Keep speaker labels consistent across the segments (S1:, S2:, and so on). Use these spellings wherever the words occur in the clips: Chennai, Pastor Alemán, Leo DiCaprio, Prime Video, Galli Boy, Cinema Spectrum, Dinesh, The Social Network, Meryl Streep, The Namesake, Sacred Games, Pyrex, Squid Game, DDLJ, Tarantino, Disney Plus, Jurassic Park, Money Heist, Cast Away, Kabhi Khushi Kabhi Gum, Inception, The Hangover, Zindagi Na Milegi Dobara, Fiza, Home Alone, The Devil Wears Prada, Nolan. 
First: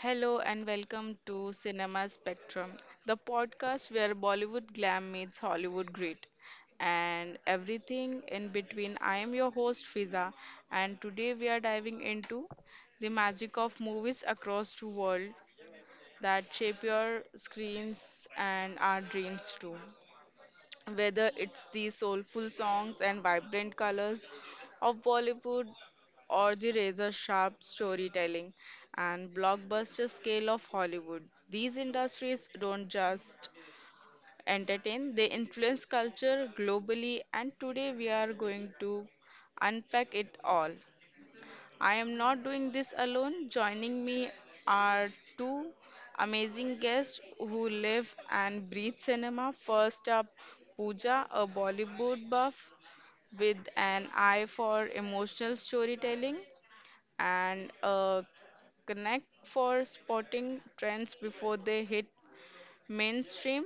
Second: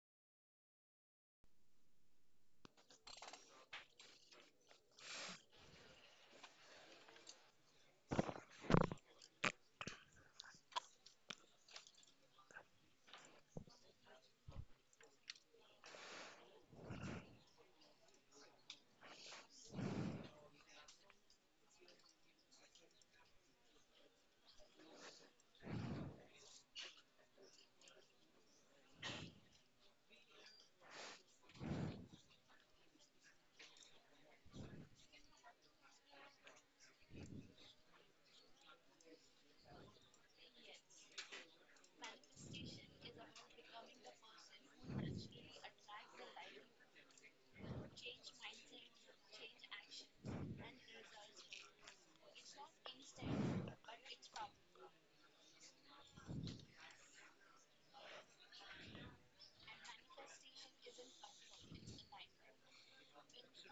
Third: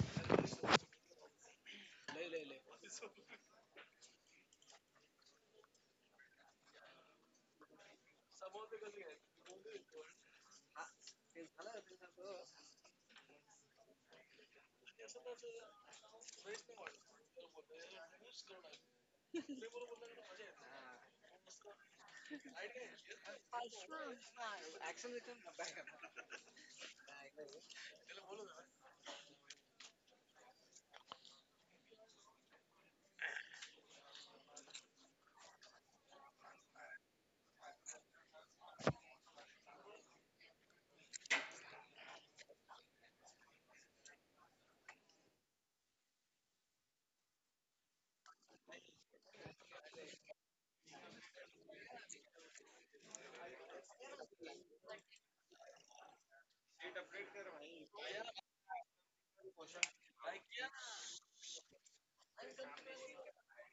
S1: Hello and welcome to Cinema Spectrum, the podcast where Bollywood glam meets Hollywood grit and everything in between. I am your host Fiza and today we are diving into the magic of movies across the world that shape your screens and our dreams too, whether it's the soulful songs and vibrant colors of Bollywood or the razor sharp storytelling and blockbuster scale of Hollywood. These industries don't just entertain, they influence culture globally, and today we are going to unpack it all. I am not doing this alone. Joining me are two amazing guests who live and breathe cinema. First up, Pooja, a Bollywood buff with an eye for emotional storytelling and a knack for spotting trends before they hit mainstream.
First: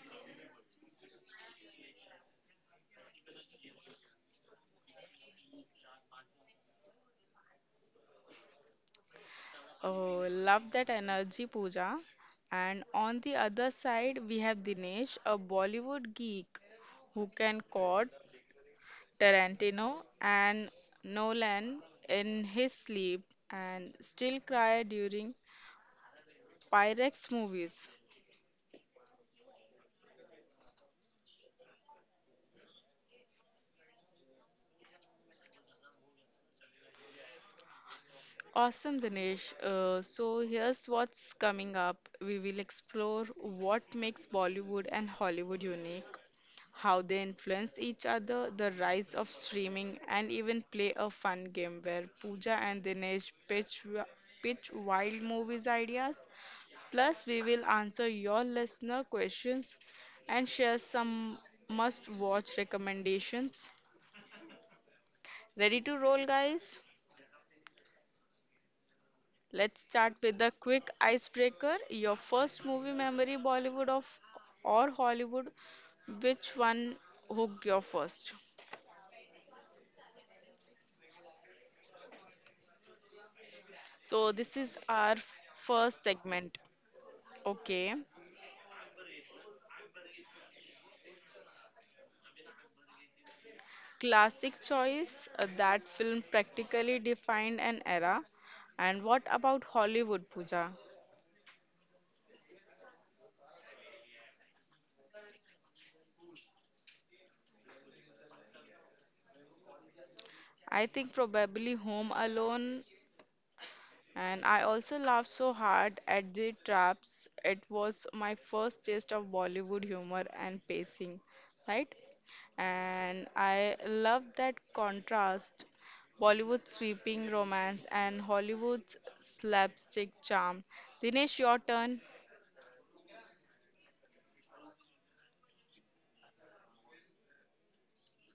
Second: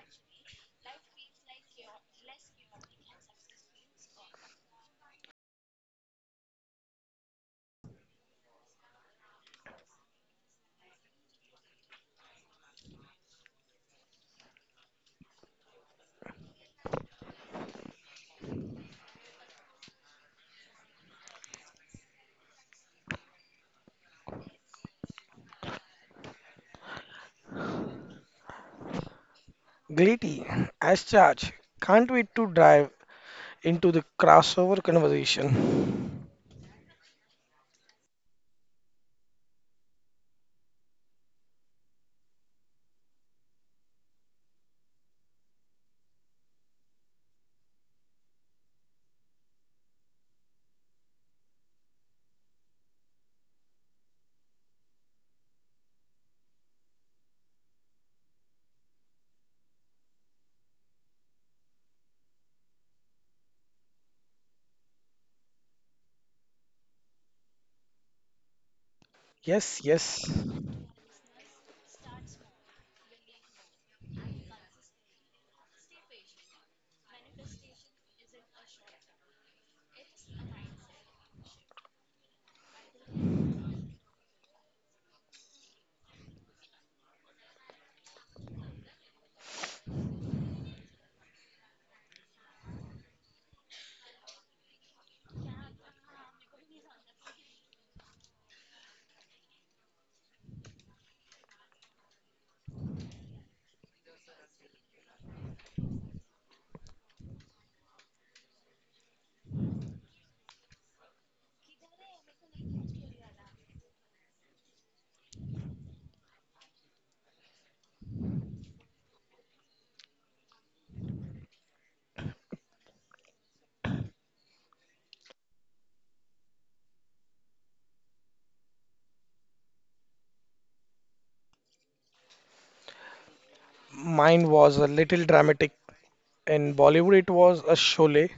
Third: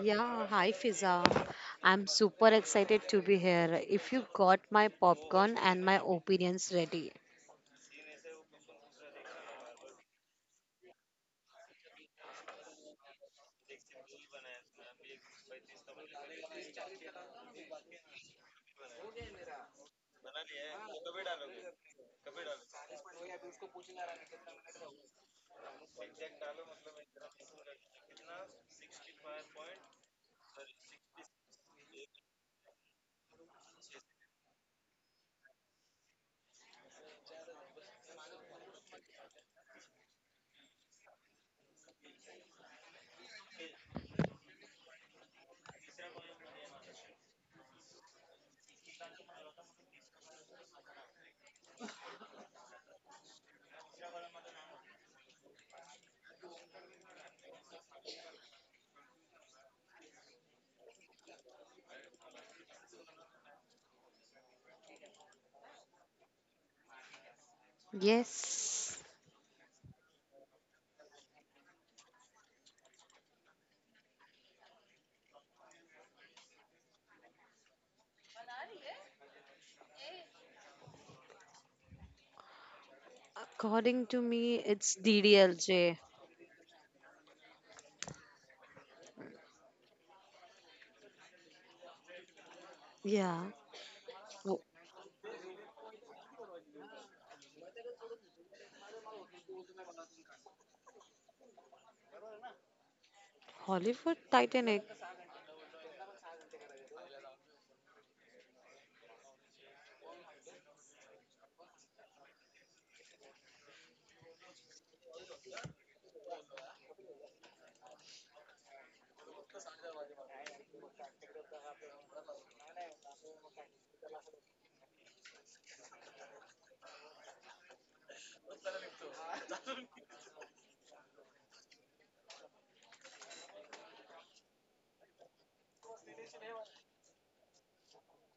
S2: Yeah, hi Fiza. I'm super excited to be here. If you got my popcorn and my opinions ready.
S1: Oh, love that energy, Pooja. And on the other side, we have Dinesh, a Bollywood geek who can caught Tarantino and Nolan in his sleep and still cry during Pyrex movies.
S3: Glitty, as charge. Can't wait to dive into the crossover conversation.
S1: Awesome, Dinesh. So here's what's coming up. We will explore what makes Bollywood and Hollywood unique, how they influence each other, the rise of streaming, and even play a fun game where Pooja and Dinesh pitch wild movies ideas. Plus, we will answer your listener questions and share some must watch recommendations. Ready to roll, guys?
S2: Yes.
S1: Let's
S3: Yes,
S1: start
S3: yes.
S1: with a quick icebreaker. Your first movie memory, Bollywood of or Hollywood, which one hooked you first?
S2: According to
S1: So,
S2: me,
S1: this is
S2: it's
S1: our
S2: DDLJ.
S1: first segment. Okay.
S2: Yeah. Ho-
S1: Classic choice. That film practically defined an era. And what about Hollywood, Pooja?
S2: Hollywood Titanic.
S1: I think probably Home Alone, and I also laughed so hard at the traps. It was my first taste of Bollywood humor and pacing, right? And I love that contrast, Bollywood's sweeping romance and Hollywood's slapstick charm. Dinesh, your turn.
S3: Mine was a little dramatic. In Bollywood, it was a sholay.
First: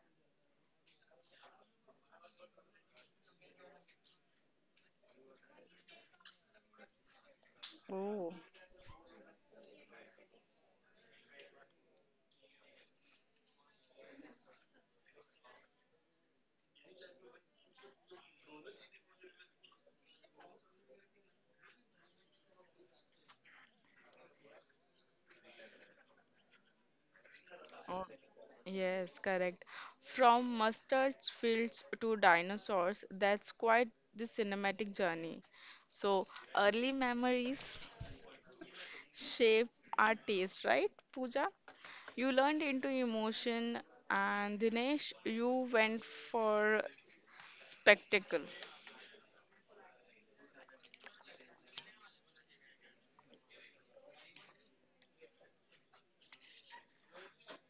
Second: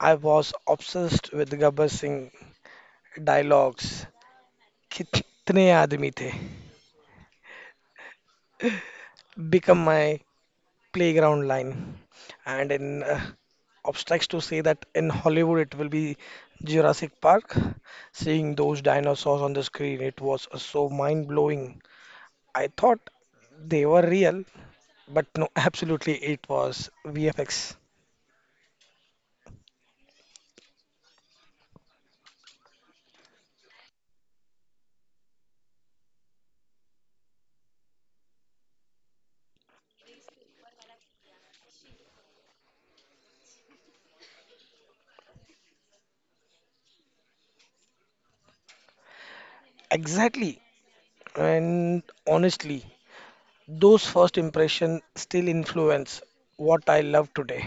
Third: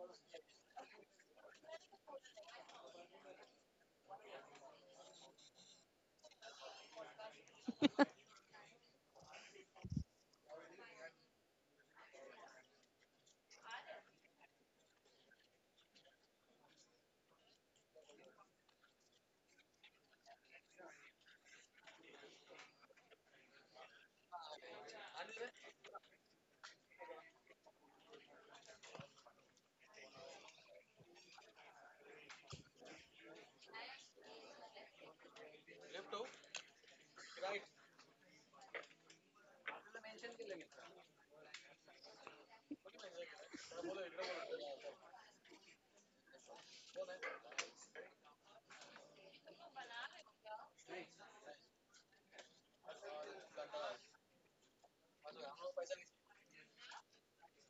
S3: I was obsessed with Gabbar Singh dialogues. Kitne aadmi the.
S1: Oh.
S3: Become my playground line. And in obstacles to say that in Hollywood, it will be Jurassic Park. Seeing those dinosaurs on the screen, it was so mind blowing. I thought they were real, but no, absolutely it was VFX.
S1: Oh, yes, correct. From mustard fields to dinosaurs, that's quite the cinematic journey. So, early memories shape our taste, right, Pooja? You learned into emotion, and Dinesh, you went for spectacle.
S3: Exactly. And honestly, those first impressions still influence what I love today.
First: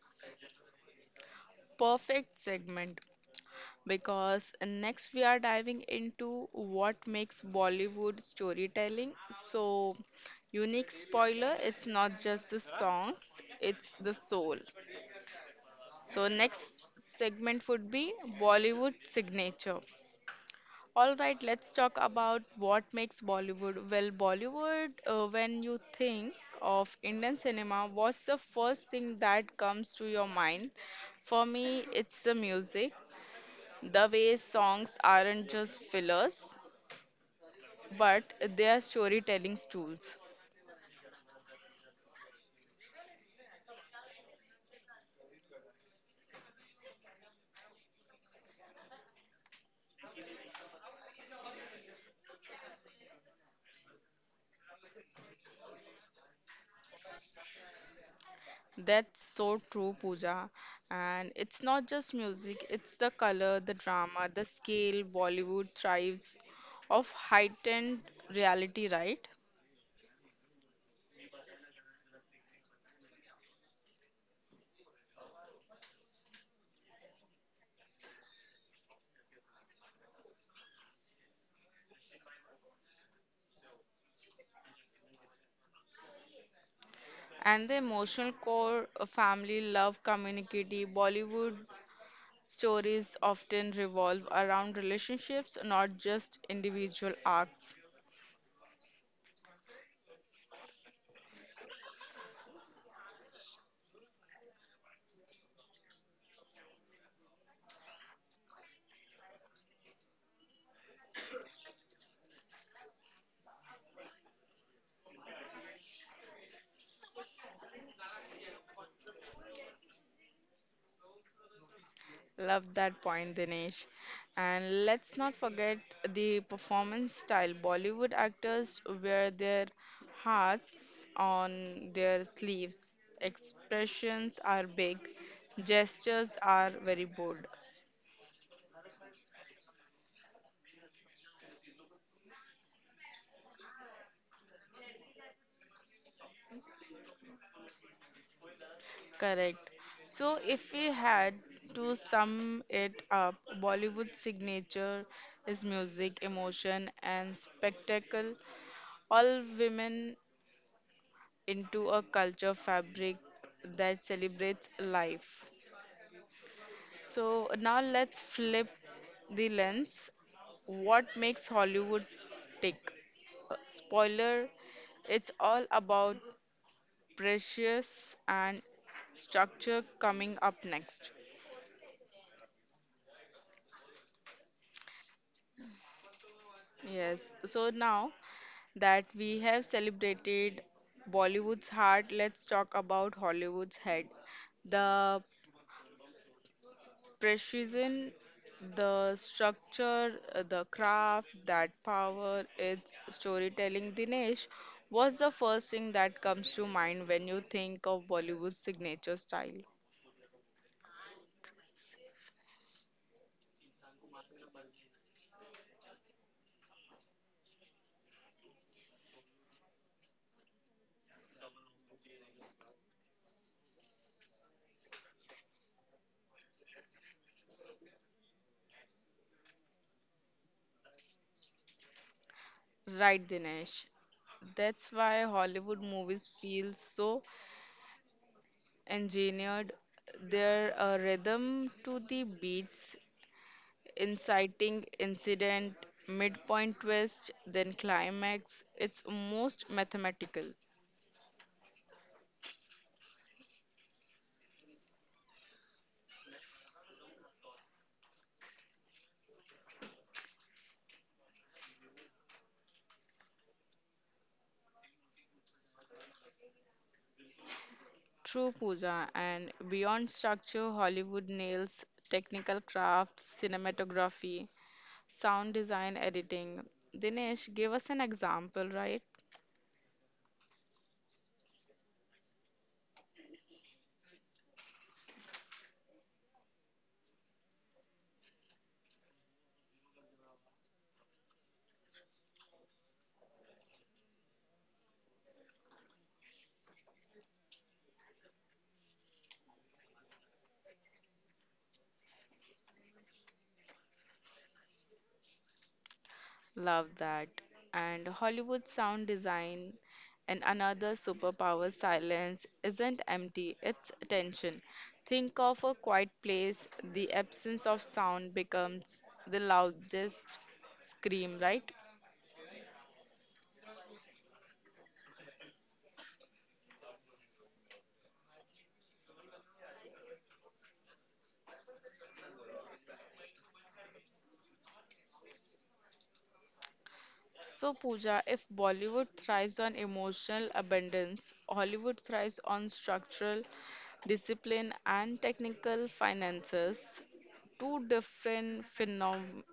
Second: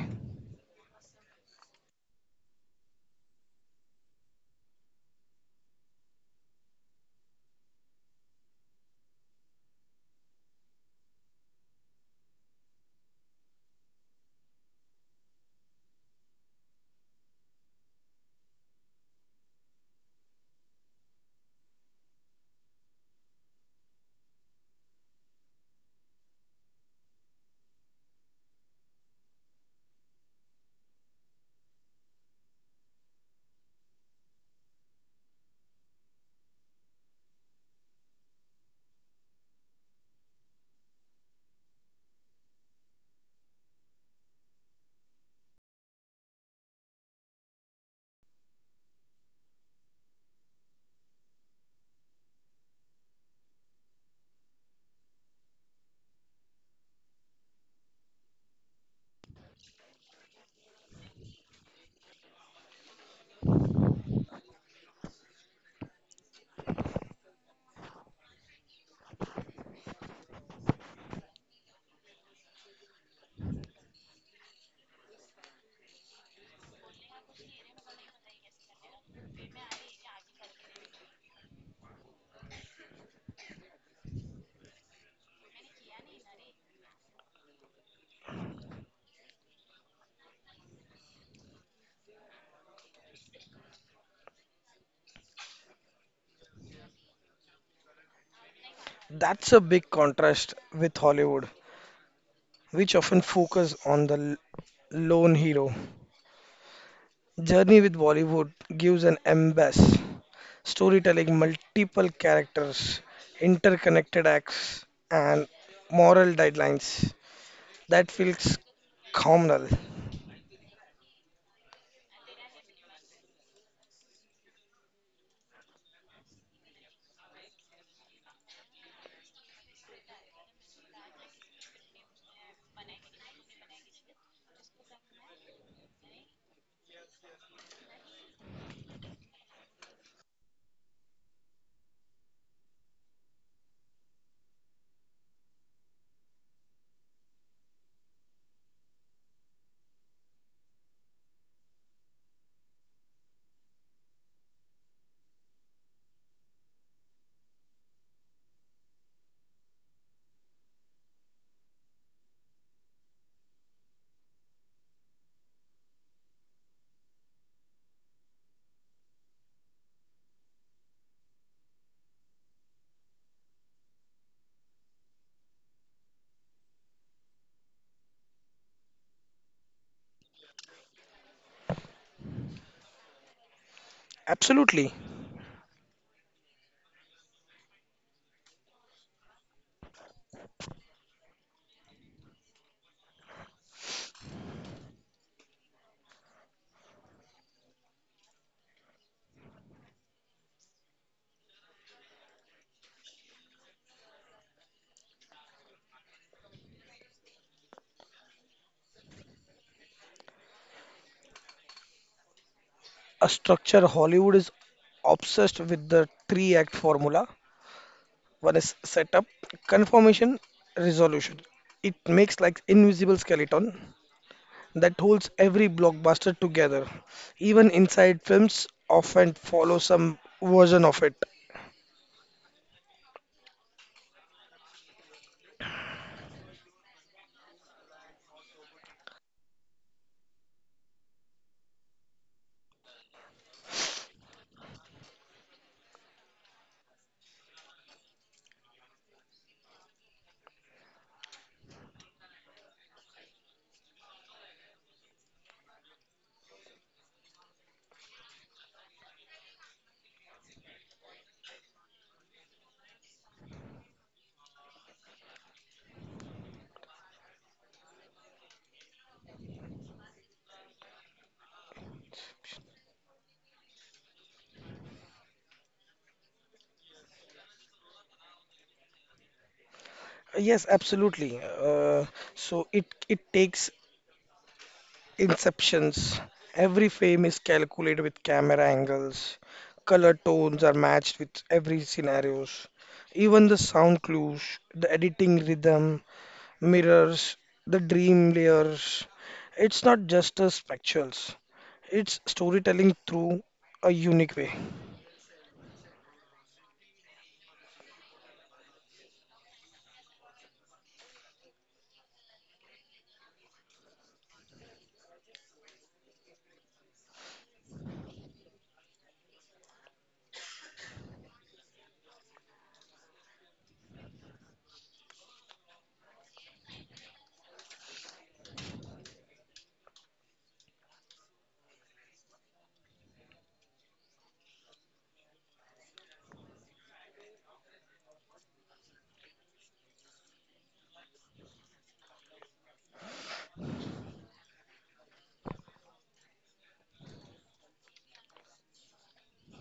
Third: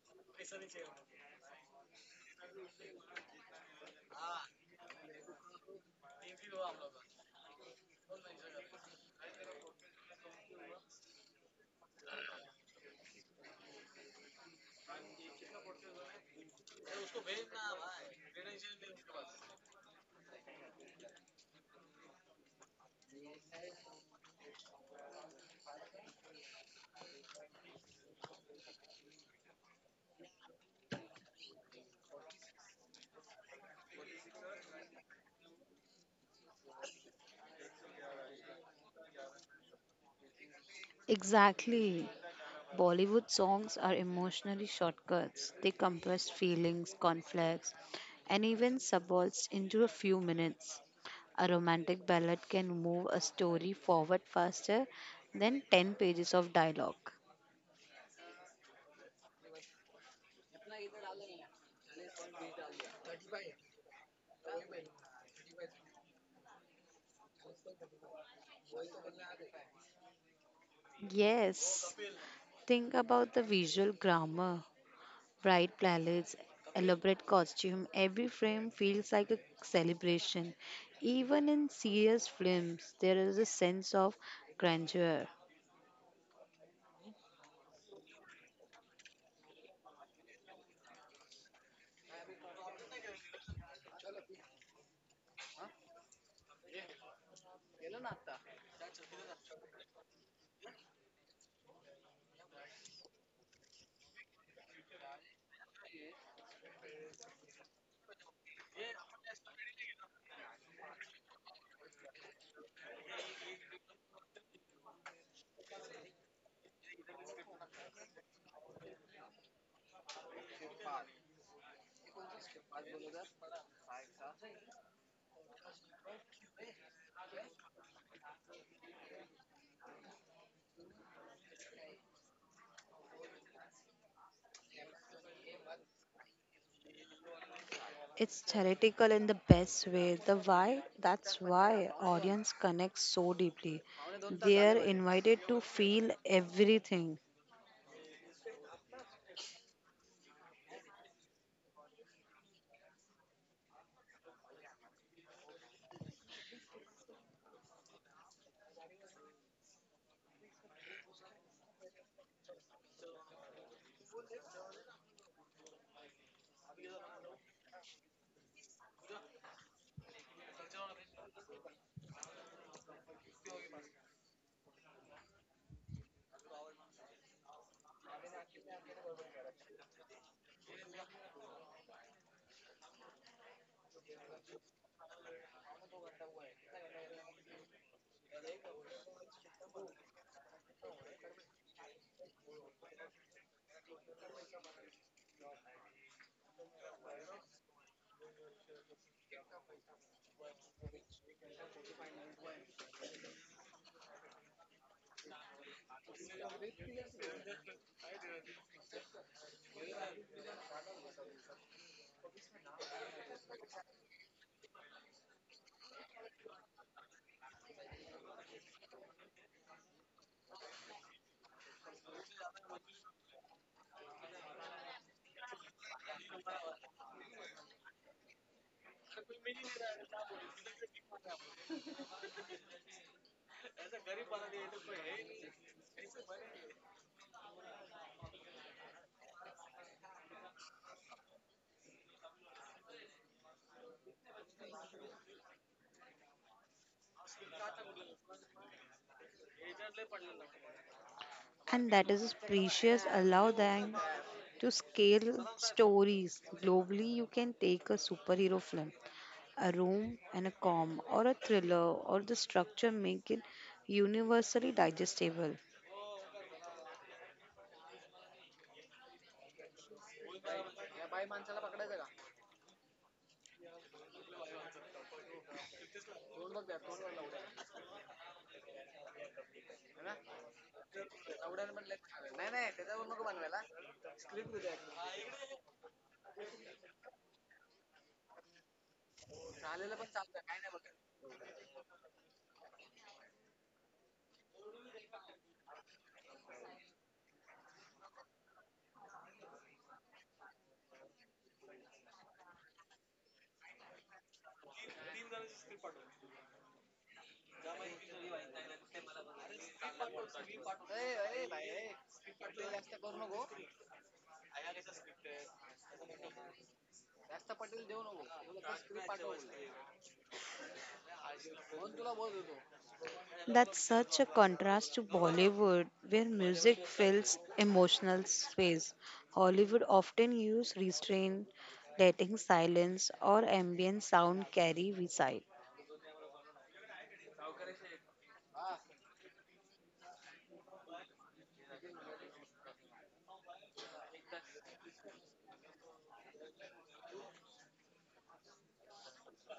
S1: Perfect segment, because next we are diving into what makes Bollywood storytelling so unique. Spoiler, it's not just the songs, it's the soul. So, next segment would be Bollywood signature. All right, let's talk about what makes Bollywood. Well, Bollywood, when you think of Indian cinema, what's the first thing that comes to your mind? For me, it's the music. The way songs aren't just fillers, but they are storytelling tools.
S2: Exactly. Bollywood songs are emotionally shortcuts. They compress feelings, conflicts, and even subplots into a few minutes. A romantic ballad can move a story forward faster than 10 pages of dialogue.
S1: That's so true, Pooja. And it's not just music, it's the color, the drama, the scale. Bollywood thrives of heightened reality, right?
S2: Yes, think about the visual grammar. Bright palettes, elaborate costume, every frame feels like a celebration. Even in serious films, there is a sense of grandeur.
S1: And the emotional core, family, love, community, Bollywood stories often revolve around relationships, not just individual arcs.
S3: That's a big contrast with Hollywood, which often focus on the lone hero. Journey with Bollywood gives an embass, storytelling, multiple characters, interconnected acts, and moral guidelines. That feels communal.
S1: Love that point, Dinesh. And let's not forget the performance style. Bollywood actors wear their hearts on their sleeves. Expressions are big, gestures are very bold.
S2: It's theoretical in the best way. The why, that's why audience connects so deeply. They are invited to feel everything,
S1: Correct. So, if we had to sum it up, Bollywood's signature is music, emotion, and spectacle. All women into a culture fabric that celebrates life. So now let's flip the lens. What makes Hollywood tick? Spoiler it's all about precious and structure coming up next.
S3: Absolutely.
S1: Yes, so now that we have celebrated Bollywood's heart, let's talk about Hollywood's head. The precision, the structure, the craft, that power, its storytelling. Dinesh, what's the first thing that comes to mind when you think of Bollywood's signature style?
S3: A structure Hollywood is obsessed with the three act formula. One is setup, confirmation, resolution. It makes like invisible skeleton that holds every blockbuster together. Even inside films often follow some version of it.
S1: Right, Dinesh. That's why Hollywood movies feel so engineered. Their rhythm to the beats, inciting incident, midpoint twist, then climax. It's most mathematical.
S2: and that is precious. Allow them to scale stories globally. You can take a superhero film, a room, and a com, or a thriller, or the structure make it universally digestible.
S1: True, Pooja, and beyond structure, Hollywood nails technical crafts, cinematography, sound design, editing. Dinesh, give us an example, right?
S3: Yes, absolutely. So it takes Inceptions. Every frame is calculated with camera angles. Color tones are matched with every scenarios. Even the sound clues, the editing rhythm, mirrors, the dream layers. It's not just a spectacles. It's storytelling through a unique way.
S1: Love that. And Hollywood sound design and another superpower, silence, isn't empty, it's tension. Think of a quiet place, the absence of sound becomes the loudest scream, right?
S2: That's such a contrast to Bollywood, where music fills emotional space. Hollywood often use restraint, letting silence or ambient sound carry beside.
S1: So, Pooja, if Bollywood thrives on emotional abundance, Hollywood thrives on structural discipline and technical finances, two different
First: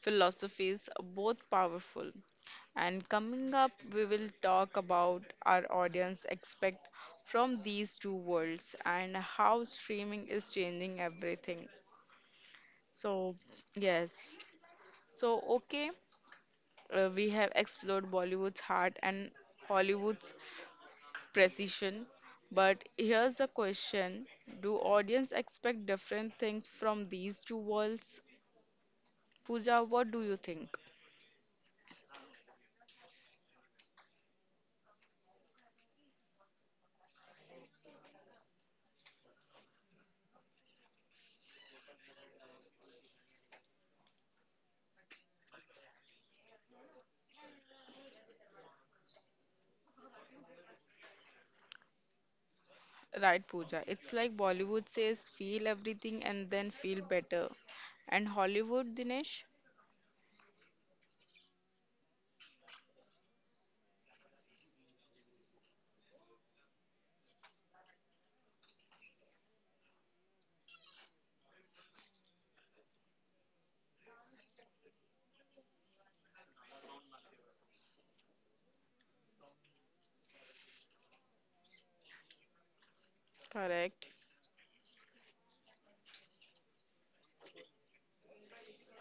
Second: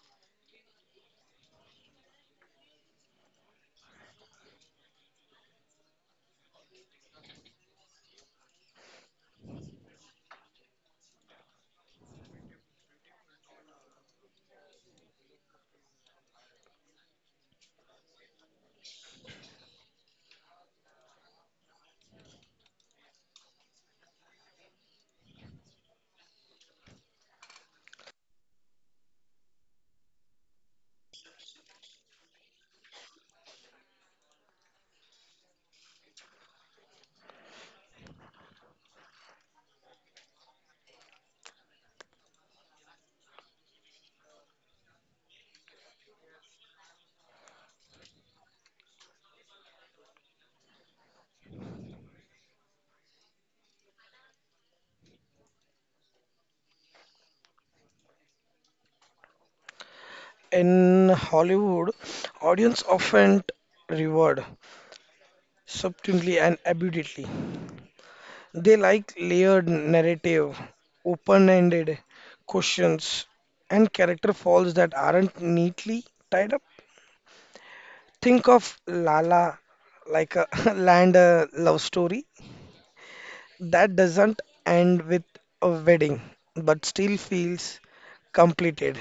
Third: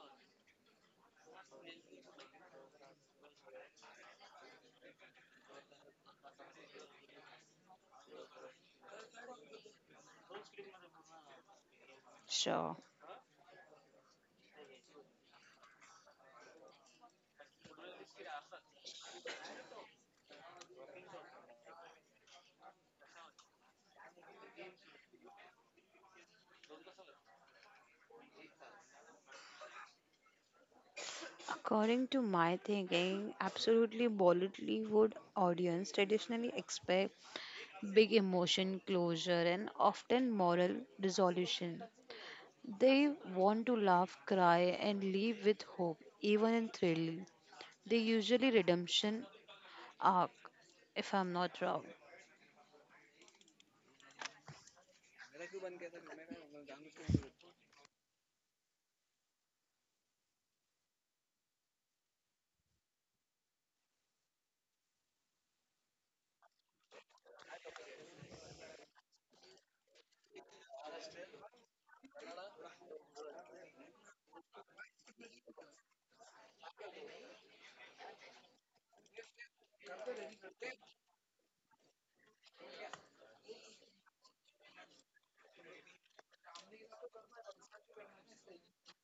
S1: philosophies, both powerful. And coming up, we will talk about our audience expect from these two worlds and how streaming is changing everything.
S2: Sure.
S1: So, yes. So, okay. We have explored Bollywood's heart and Hollywood's precision. But here's a question. Do audience expect different things from these two worlds? Pooja, what do you think?
S2: According to my thinking, absolutely Bollywood audience traditionally expect big emotion closure and often moral resolution. They want to laugh, cry, and leave with hope, even in thrill. They usually redemption arc, if I'm not wrong.
S1: Right, Pooja. It's like Bollywood says, feel everything and then feel better. And Hollywood, Dinesh?
S3: In Hollywood, audience often reward subtly and abundantly. They like layered narrative, open-ended questions, and character flaws that aren't neatly tied up. Think of Lala like a land love story that
S1: Correct.
S3: doesn't end with a wedding but still feels completed.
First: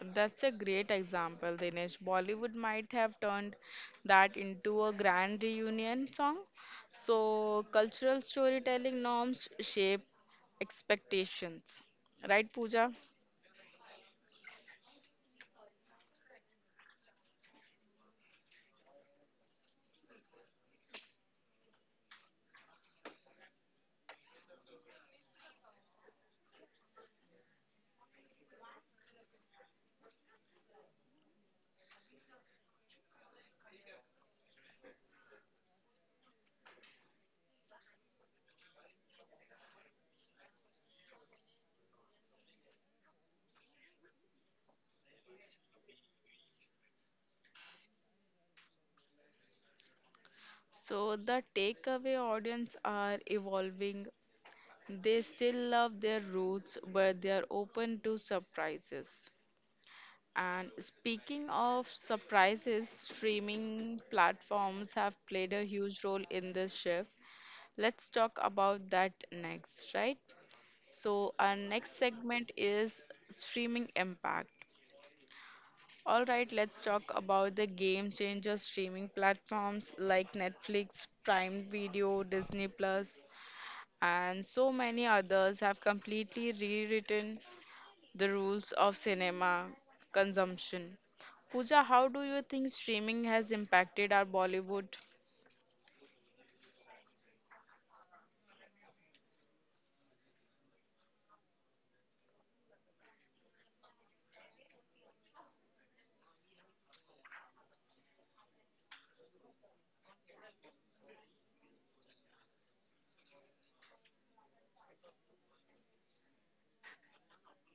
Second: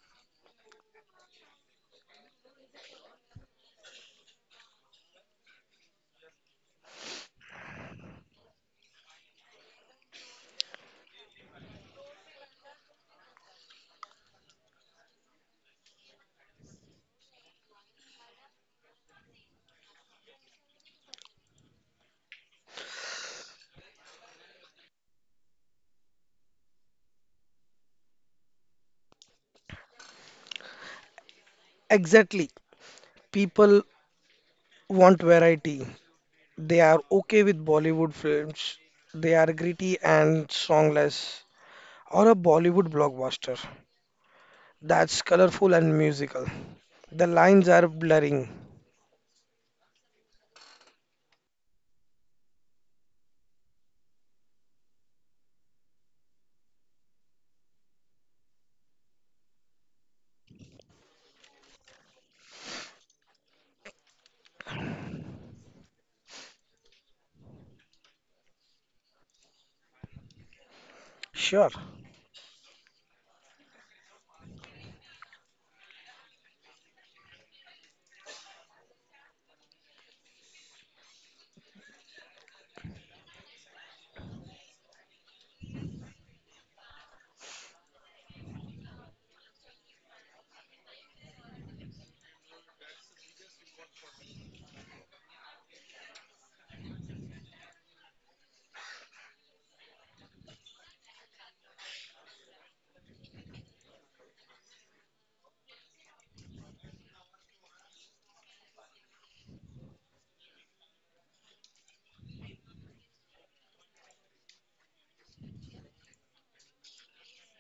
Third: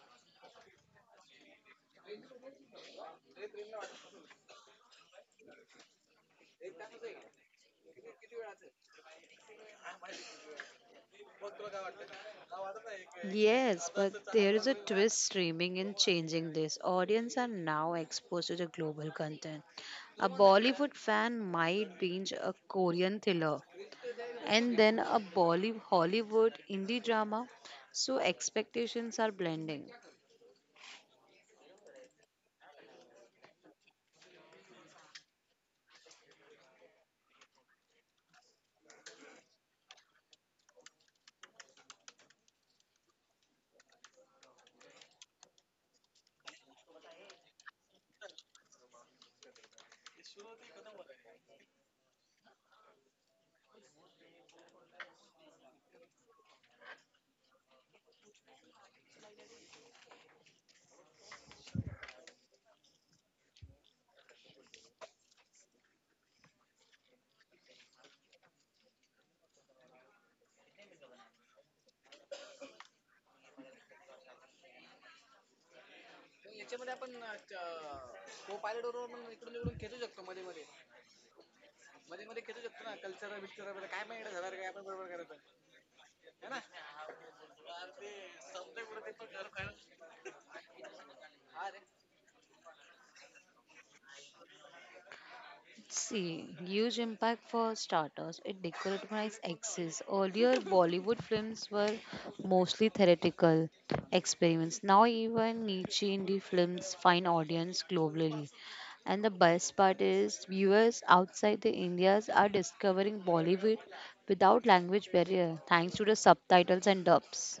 S1: That's a great example, Dinesh. Bollywood might have turned that into a grand reunion song. So, cultural storytelling norms shape expectations. Right, Pooja?
S2: Yes, but there is a twist streaming in changing this. Audience are now exposed to the global content. A Bollywood fan might binge a Korean thriller and then a Hollywood indie drama, so expectations are blending.
S3: Exactly. People want variety. They are okay with Bollywood films. They are gritty and songless or a Bollywood blockbuster that's colorful and musical. The lines are blurring.
S1: So, the takeaway audience are evolving. They still love their roots, but they are open to surprises. And speaking of surprises, streaming platforms have played a huge role in this shift. Let's talk about that next, right? So, our
S3: Sure.
S1: next segment is streaming impact. All right, let's talk about the game changer. Streaming platforms like Netflix, Prime Video, Disney Plus, and so many others have completely rewritten the rules of cinema consumption. Pooja, how do you think streaming has impacted our Bollywood?
S2: See, huge impact for starters. It decolonized axis. Earlier, Bollywood films were mostly theoretical experiments. Now, even niche indie films find audience globally. And the best part is, viewers outside the Indias are discovering Bollywood without language barrier, thanks to the subtitles and dubs.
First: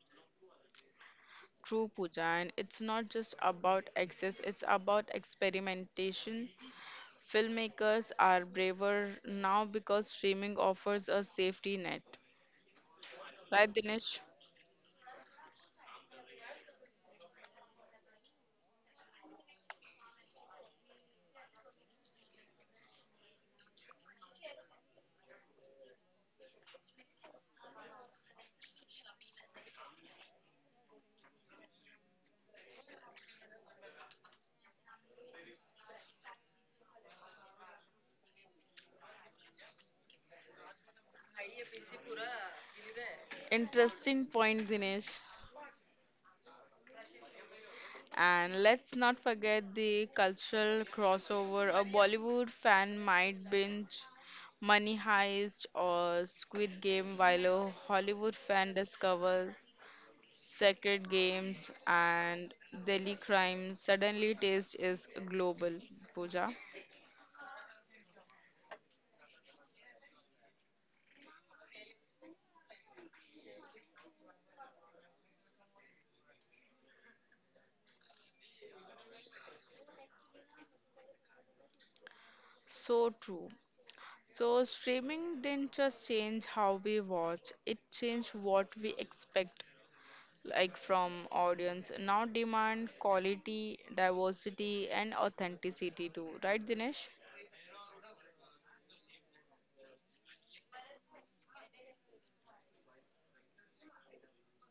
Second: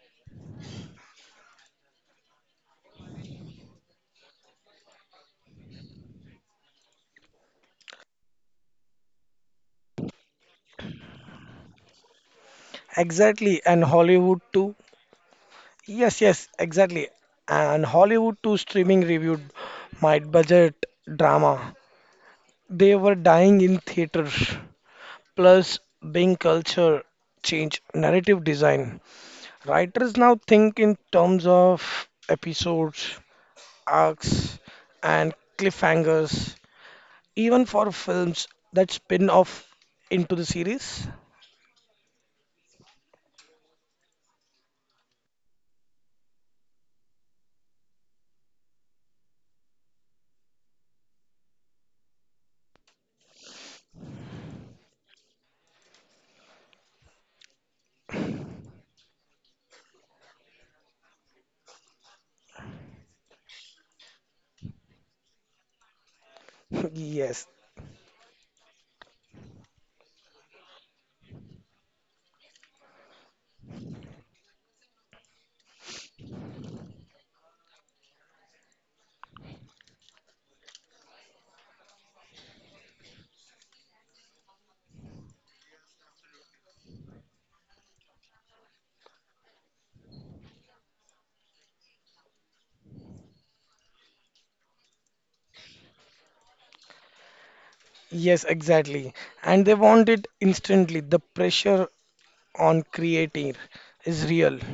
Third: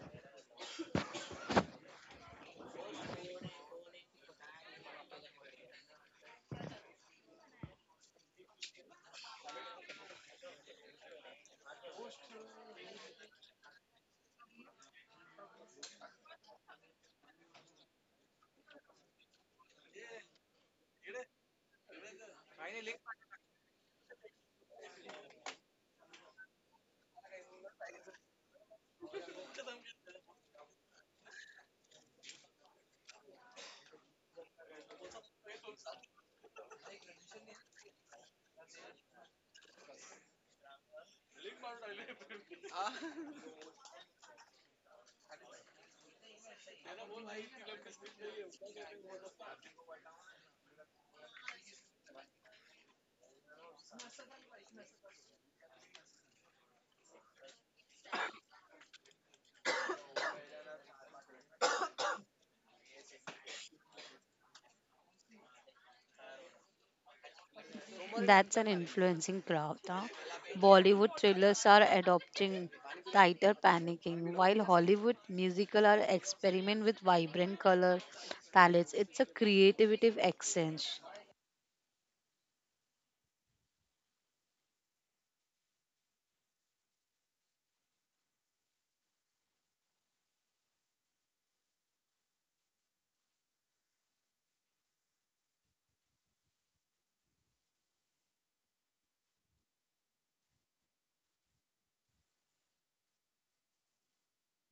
S1: True, Pooja, and it's not just about access, it's about experimentation. Filmmakers are braver now because streaming offers a safety net.
S3: Exactly.
S1: Right,
S3: And
S1: Dinesh?
S3: Hollywood too. Yes, yes, exactly. And Hollywood too streaming reviewed my budget drama. They were dying in theaters. Plus, being culture change narrative design. Writers now think in terms of episodes, arcs, and cliffhangers, even for films that spin off into the series.
S1: Interesting point, Dinesh. And let's not forget the cultural crossover. A Bollywood fan might binge Money Heist or Squid Game while a Hollywood fan discovers Sacred Games, and Delhi Crime. Suddenly taste is global, Pooja.
S3: Yes,
S2: That's an influencing crowd, huh? Bollywood thrillers are adopting tighter panicking, while Hollywood musical are experiment with vibrant color palettes. It's a creative exchange.
S1: So true. So streaming didn't just change how we watch, it changed what we expect like from audience. Now demand quality, diversity and authenticity too, right Dinesh?
S3: yes, exactly. And they want it instantly. The pressure on creating is real.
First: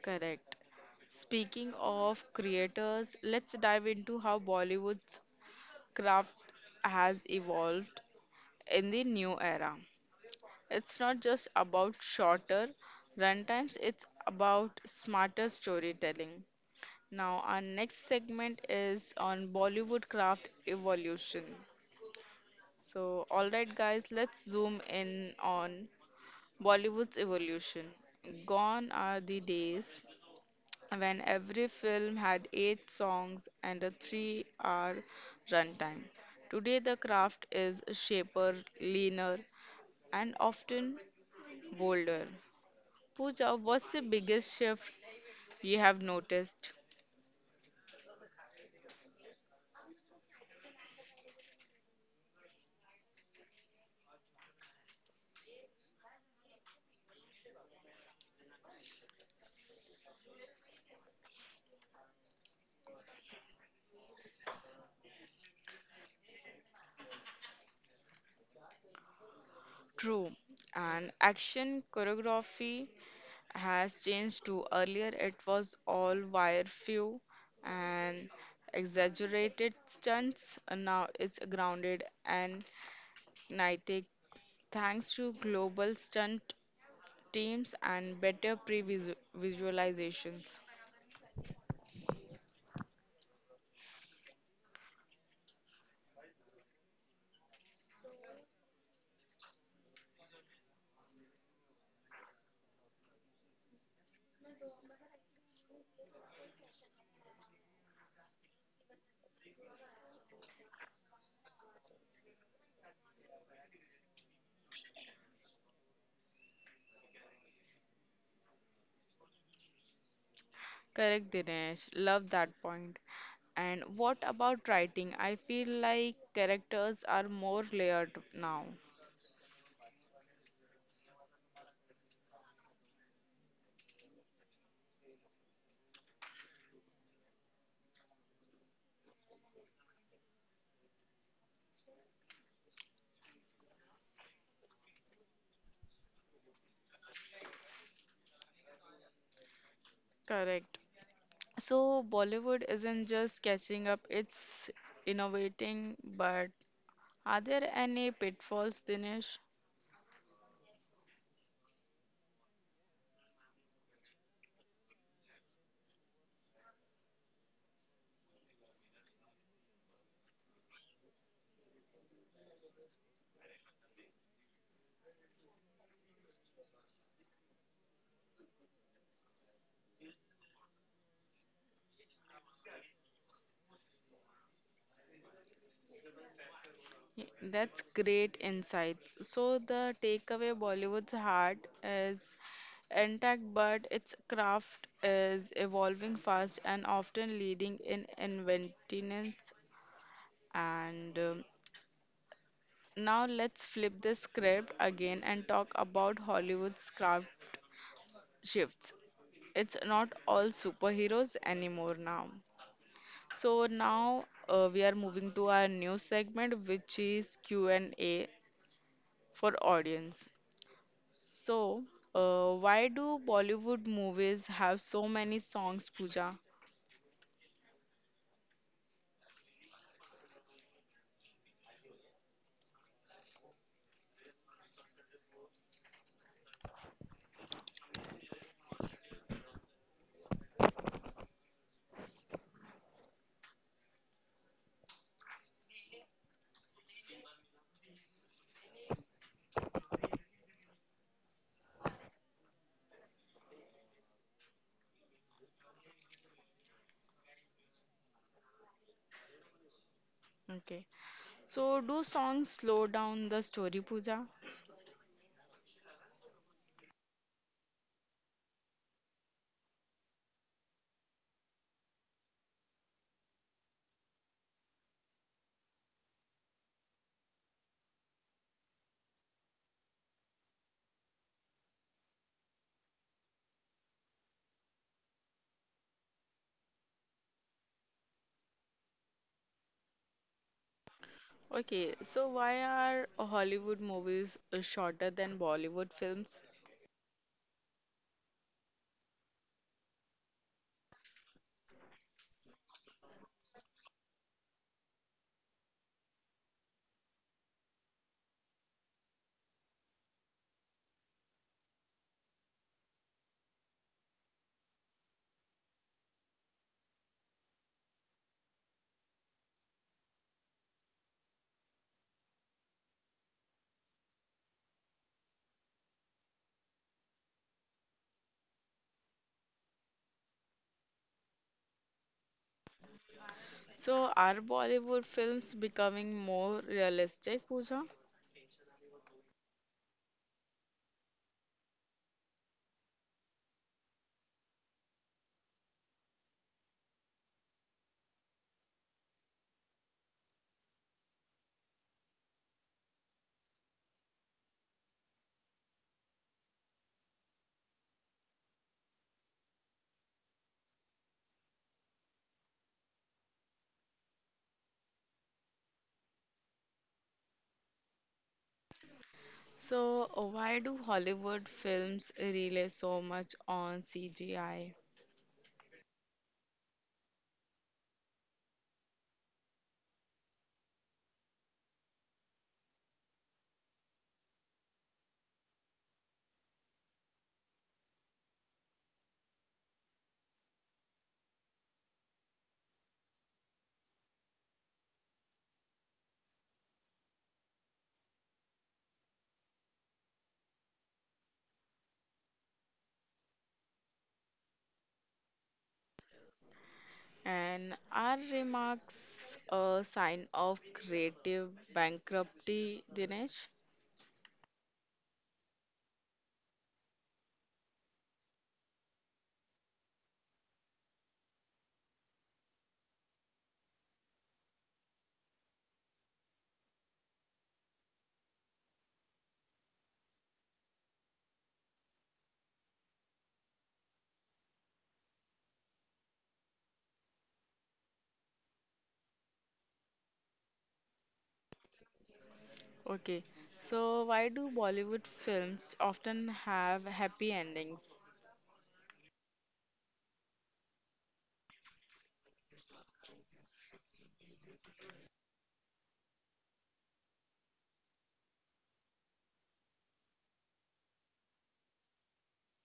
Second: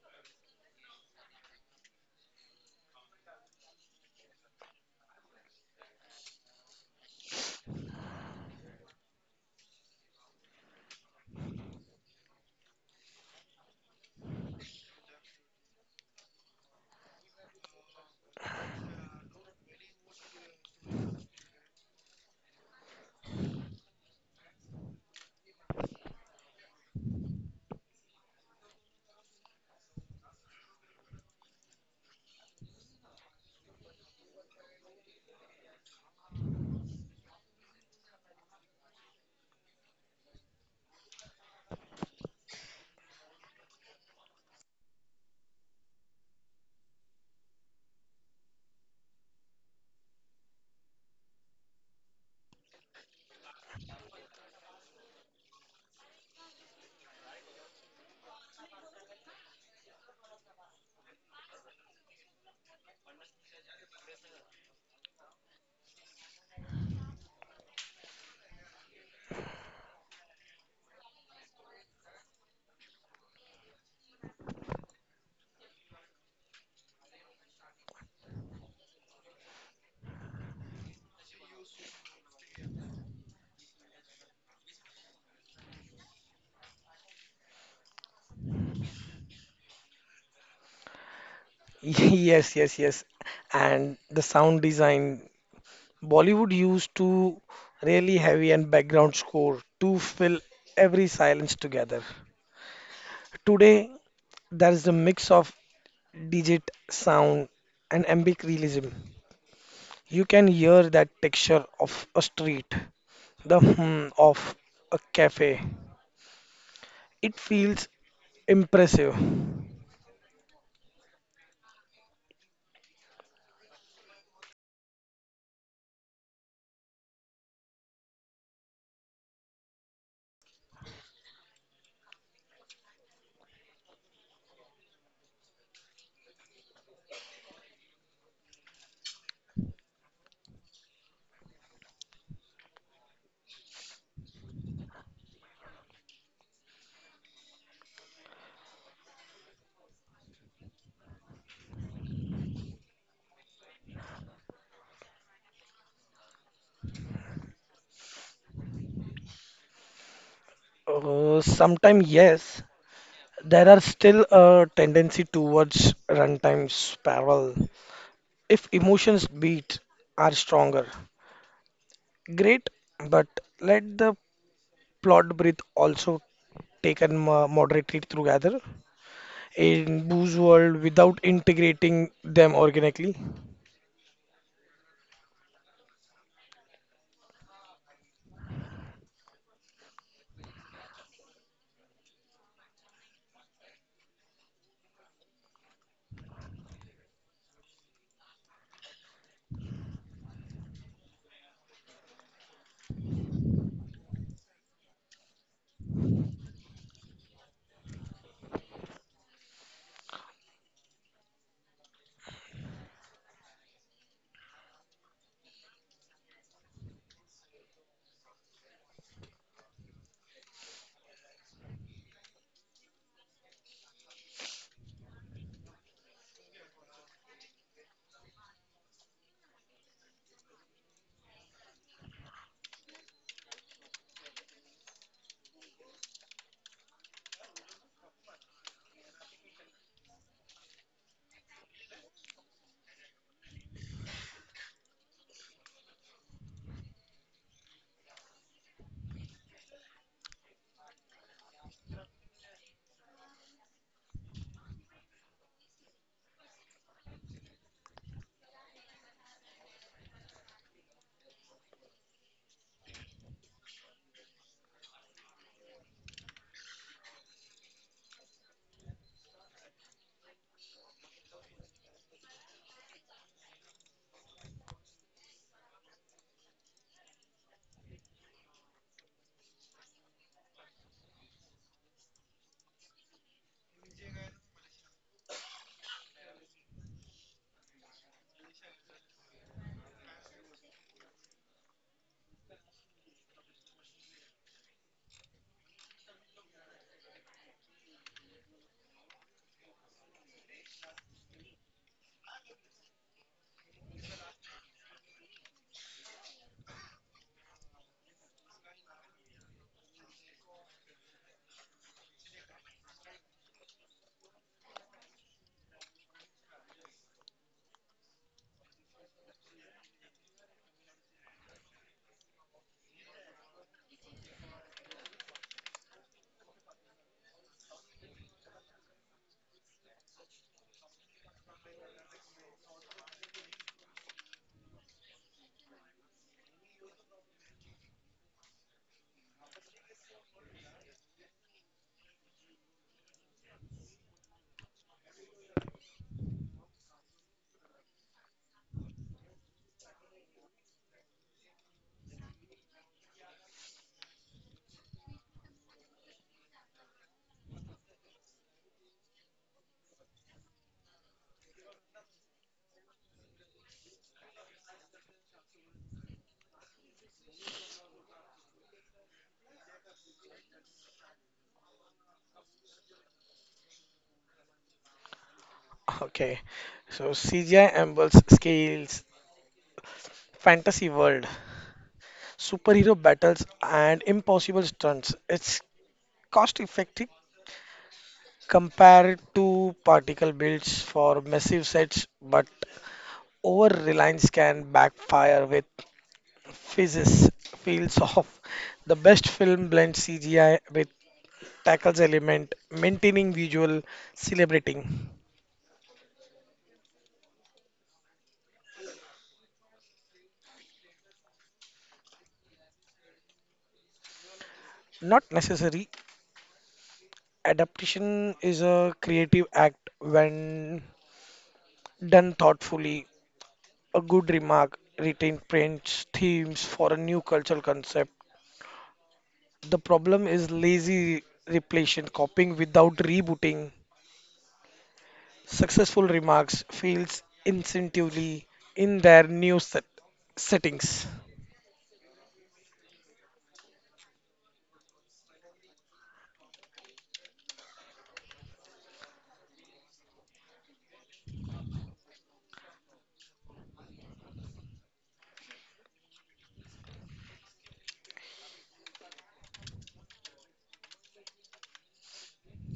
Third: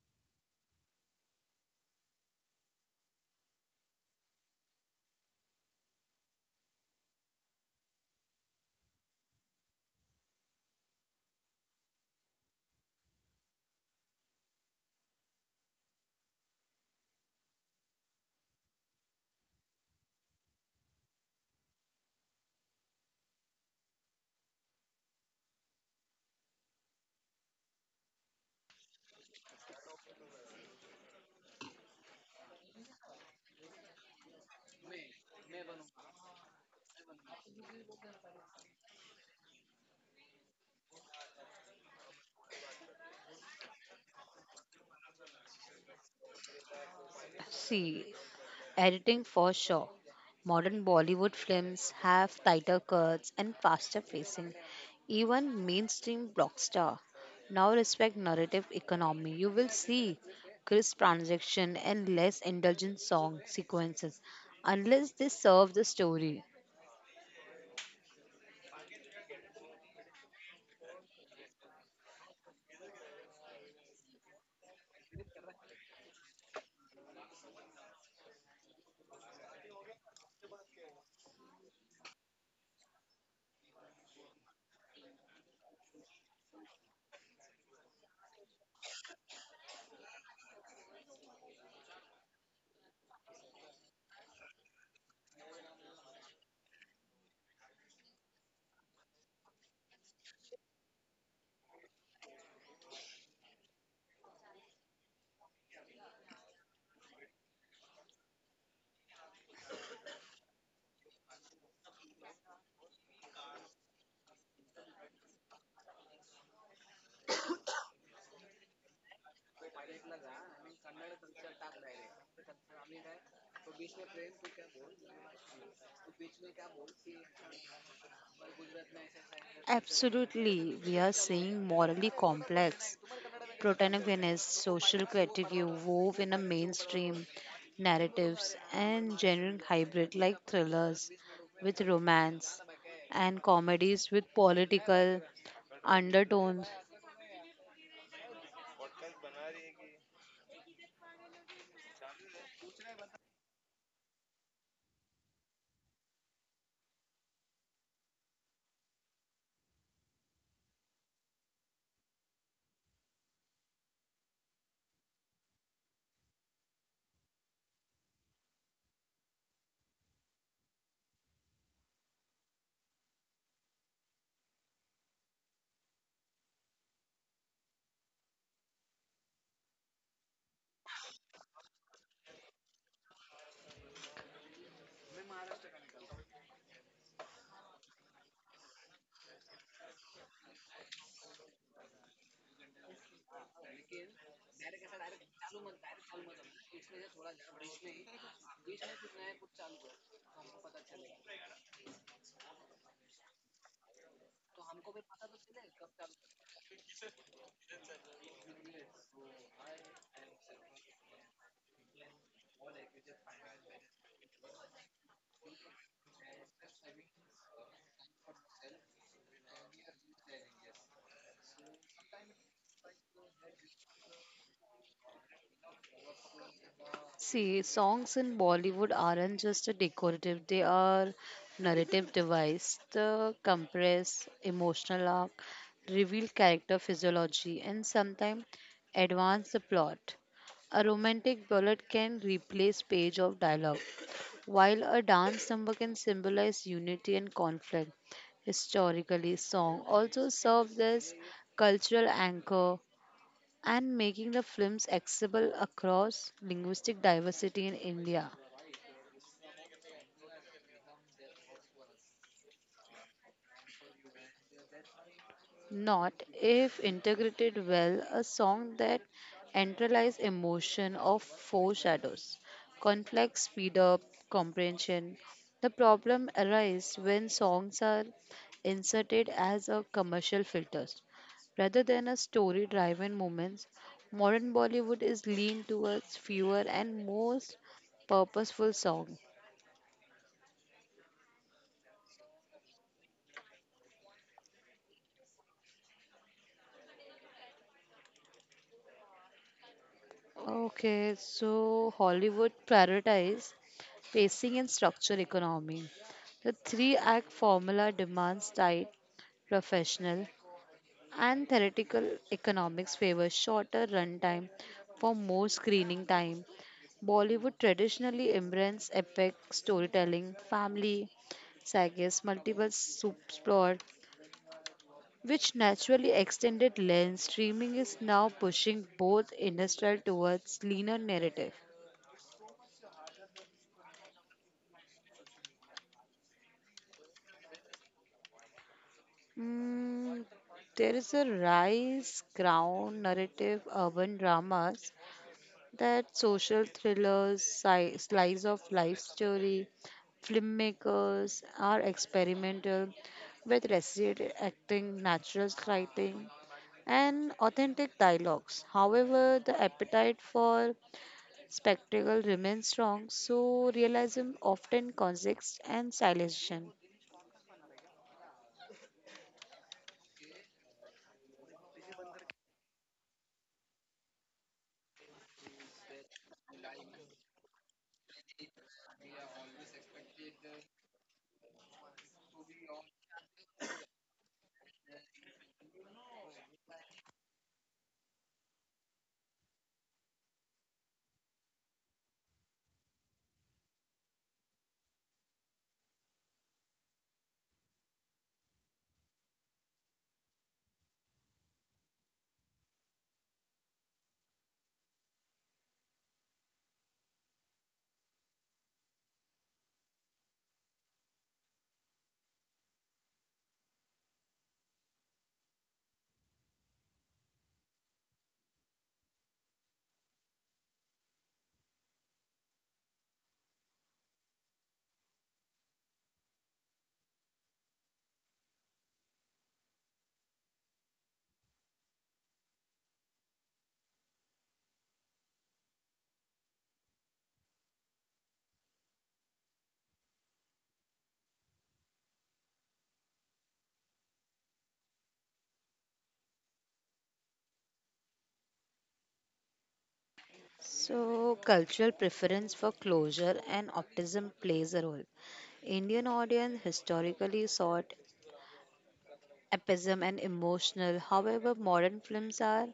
S1: Correct. Speaking of creators, let's dive into how Bollywood's craft has evolved in the new era. It's not just about shorter runtimes, it's about smarter storytelling. Now, our next segment is on Bollywood craft evolution. So, alright, guys, let's zoom in on Bollywood's evolution. Gone are the days when every film had eight songs and a 3 hour runtime. Today, the craft is shaper, leaner, and often bolder. Pooja, what's the biggest shift you have noticed?
S2: See, editing for sure. Modern Bollywood films have tighter cuts and faster pacing. Even mainstream blockbuster now respect narrative economy. You will see crisp transaction and less indulgent song sequences unless they serve the story.
S1: True. And action choreography has changed too. Earlier, it was all wire few and exaggerated stunts. And now it's grounded and kinetic thanks to global stunt teams and better pre-visualizations.
S3: Yes, yes, yes. And the sound design. Bollywood used to really heavy and background score to fill every silence together. Today, there is a mix of digit sound and ambient realism. You can hear that texture of a street, the hum of a cafe. It feels impressive.
S1: Correct, Dinesh. Love that point. And what about writing? I feel like characters are more layered now.
S2: Absolutely, we are seeing morally complex protagonists, social critique wove in a mainstream narratives and generic hybrid like thrillers with romance and comedies with political undertones.
S1: Correct. So Bollywood isn't just catching up, it's innovating, but are there any pitfalls, Dinesh?
S3: Sometimes yes, there are still a tendency towards runtime spiral. If emotions beat are stronger, great, but let the plot breathe also take and moderate it together in Boo's world without integrating them organically.
S1: That's great insights. So the takeaway Bollywood's heart is intact, but its craft is evolving fast and often leading in inventiveness. And now let's flip the script again and talk about Hollywood's craft shifts. It's not all superheroes anymore now. So now we are moving to our new segment, which is Q&A for audience. So, why do Bollywood movies have so many songs, Pooja?
S2: See, songs in Bollywood aren't just a decorative, they are narrative device. They compress emotional arc, reveal character physiology, and sometimes advance the plot. A romantic ballad can replace page of dialogue, while a dance number can symbolize unity and conflict. Historically, song also serves as cultural anchor and making the films accessible across linguistic diversity in India.
S1: Okay. So, do songs slow down the story, Pooja?
S2: Not if integrated well, a song that enterlies emotion or foreshadows, conflict, speed up, comprehension. The problem arises when songs are inserted as a commercial filters rather than a story driven moments. Modern Bollywood is lean towards fewer and most purposeful songs.
S1: Okay, so why are Hollywood movies shorter than Bollywood films?
S2: Okay, so Hollywood prioritize pacing and structure economy. The three act formula demands tight, professional, and theoretical economics favor shorter runtime for more screening time. Bollywood traditionally embraces epic storytelling, family sagas, multiple subplot, which naturally extended length. Streaming is now pushing both industrial towards leaner narrative.
S1: So are Bollywood films becoming more realistic, Pooja?
S2: Mm, there is a rise crown narrative urban dramas that social thrillers, slice of life story, filmmakers are experimental with resident acting, natural lighting, and authentic dialogues. However, the appetite for spectacle remains strong, so realism often consists and silenciation.
S1: So why do Hollywood films rely so much on CGI?
S3: Okay, so CGI ambles scales, fantasy world, superhero battles, and impossible stunts. It's cost effective. Compare it to particle builds for massive sets, but over-reliance can backfire with physics fields off. The best film blends CGI with tackles element, maintaining visual, celebrating.
S1: And are remarks a sign of creative bankruptcy, Dinesh?
S3: Not necessary. Adaptation is a creative act when done thoughtfully. A good remark, retained prints, themes for a new cultural concept. The problem is lazy repletion, copying without rebooting. Successful remarks fails instinctively in their new set settings.
S1: Okay, so why do Bollywood films often have happy endings?
S2: So, cultural preference for closure and optimism plays a role. Indian audience historically sought epism and emotional. However, modern films are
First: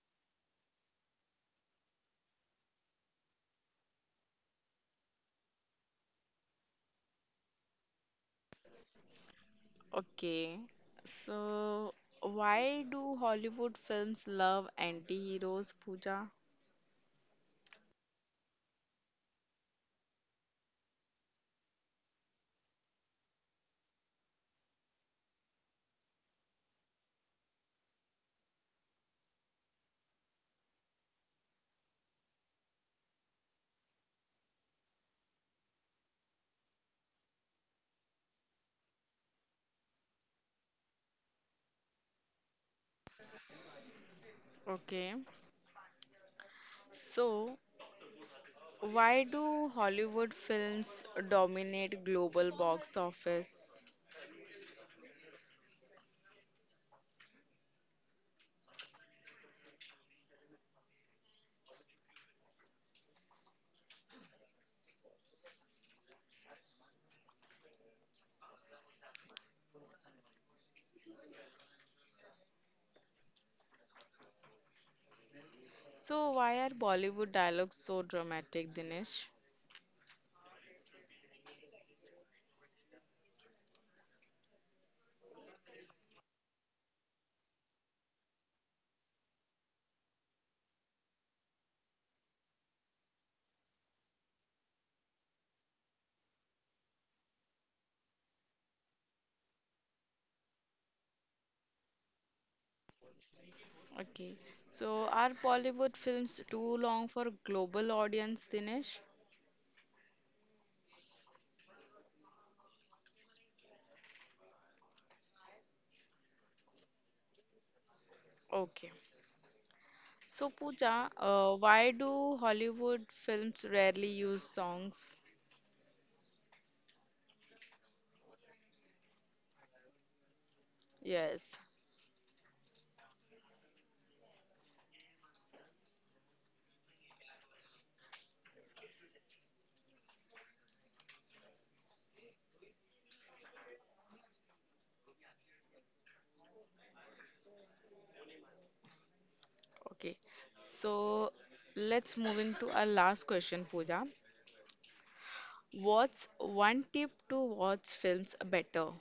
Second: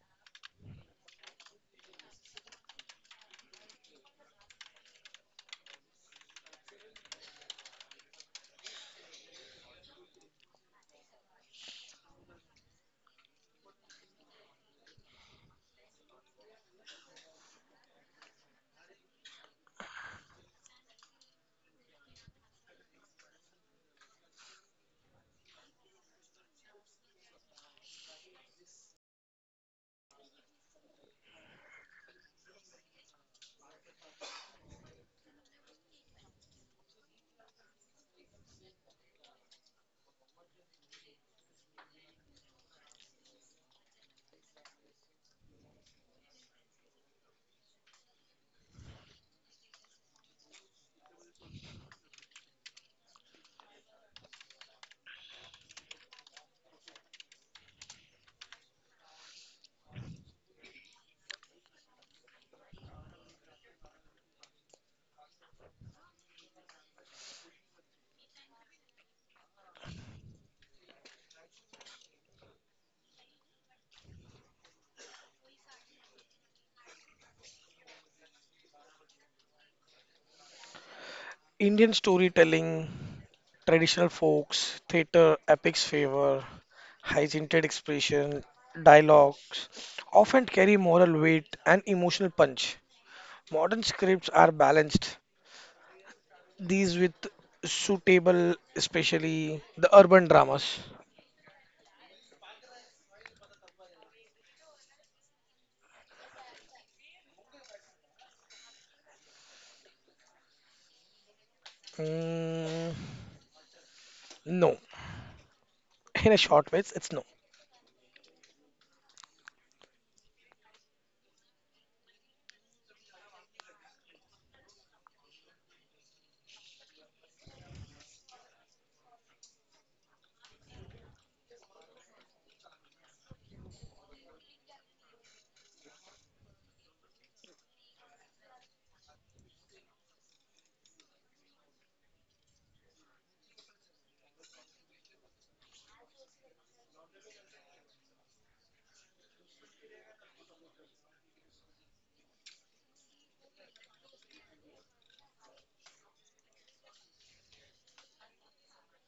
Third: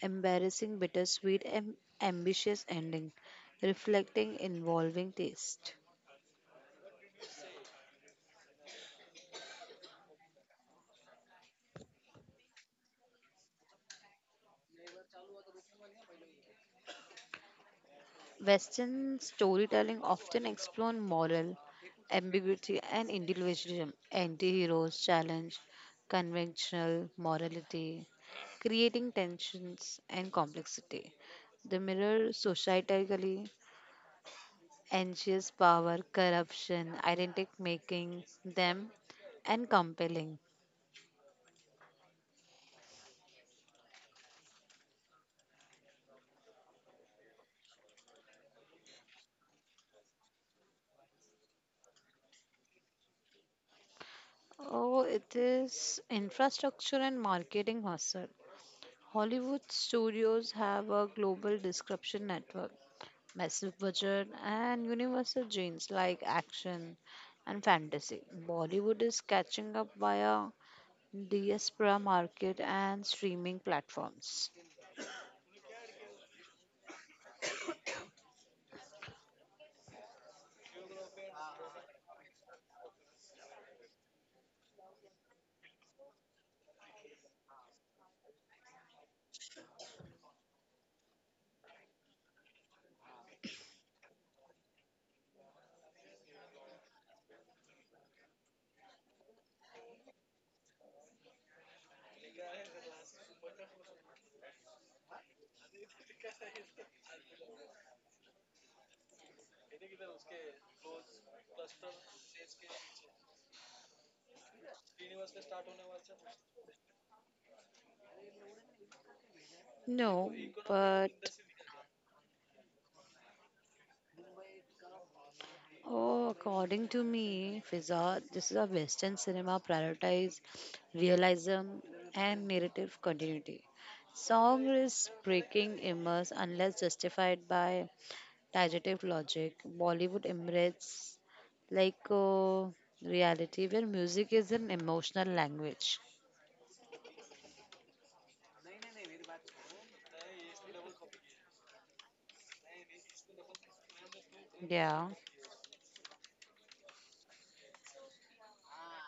S2: embarrassing, bittersweet, and ambitious ending, reflecting evolving taste.
S1: Okay, so why do Hollywood films love anti-heroes, Pooja?
S2: Western storytelling often explores moral ambiguity and individualism, anti-heroes challenge conventional morality, creating tensions and complexity. They mirror societally anxious power, corruption, identity making them and compelling.
S1: Okay, so why do Hollywood films dominate global box office?
S2: Oh, it is infrastructure and marketing hustle. Hollywood studios have a global distribution network, massive budget, and universal genes like action and fantasy. Bollywood is catching up via diaspora market and streaming platforms.
S1: So why are Bollywood dialogues so dramatic, Dinesh?
S3: Indian storytelling, traditional folks, theatre, epics favor, high-tinted expression, dialogues often carry moral weight and emotional punch. Modern scripts are balanced, these with suitable, especially the urban dramas.
S1: Okay, so are Bollywood films too long for global audience, Dinesh?
S3: Mm, no. In a short way, it's no.
S1: Okay.
S2: No,
S1: So Pooja,
S2: but
S1: why do Hollywood films rarely use songs?
S2: oh, according to me, Fiza, this is a Western cinema prioritize
S1: Yes.
S2: realism and narrative continuity. Song is breaking immerse unless justified by direct logic. Bollywood embraces like reality where music is an emotional language.
S1: Okay, so let's move into our last question, Pooja.
S2: Yeah.
S1: What's one tip to watch films better?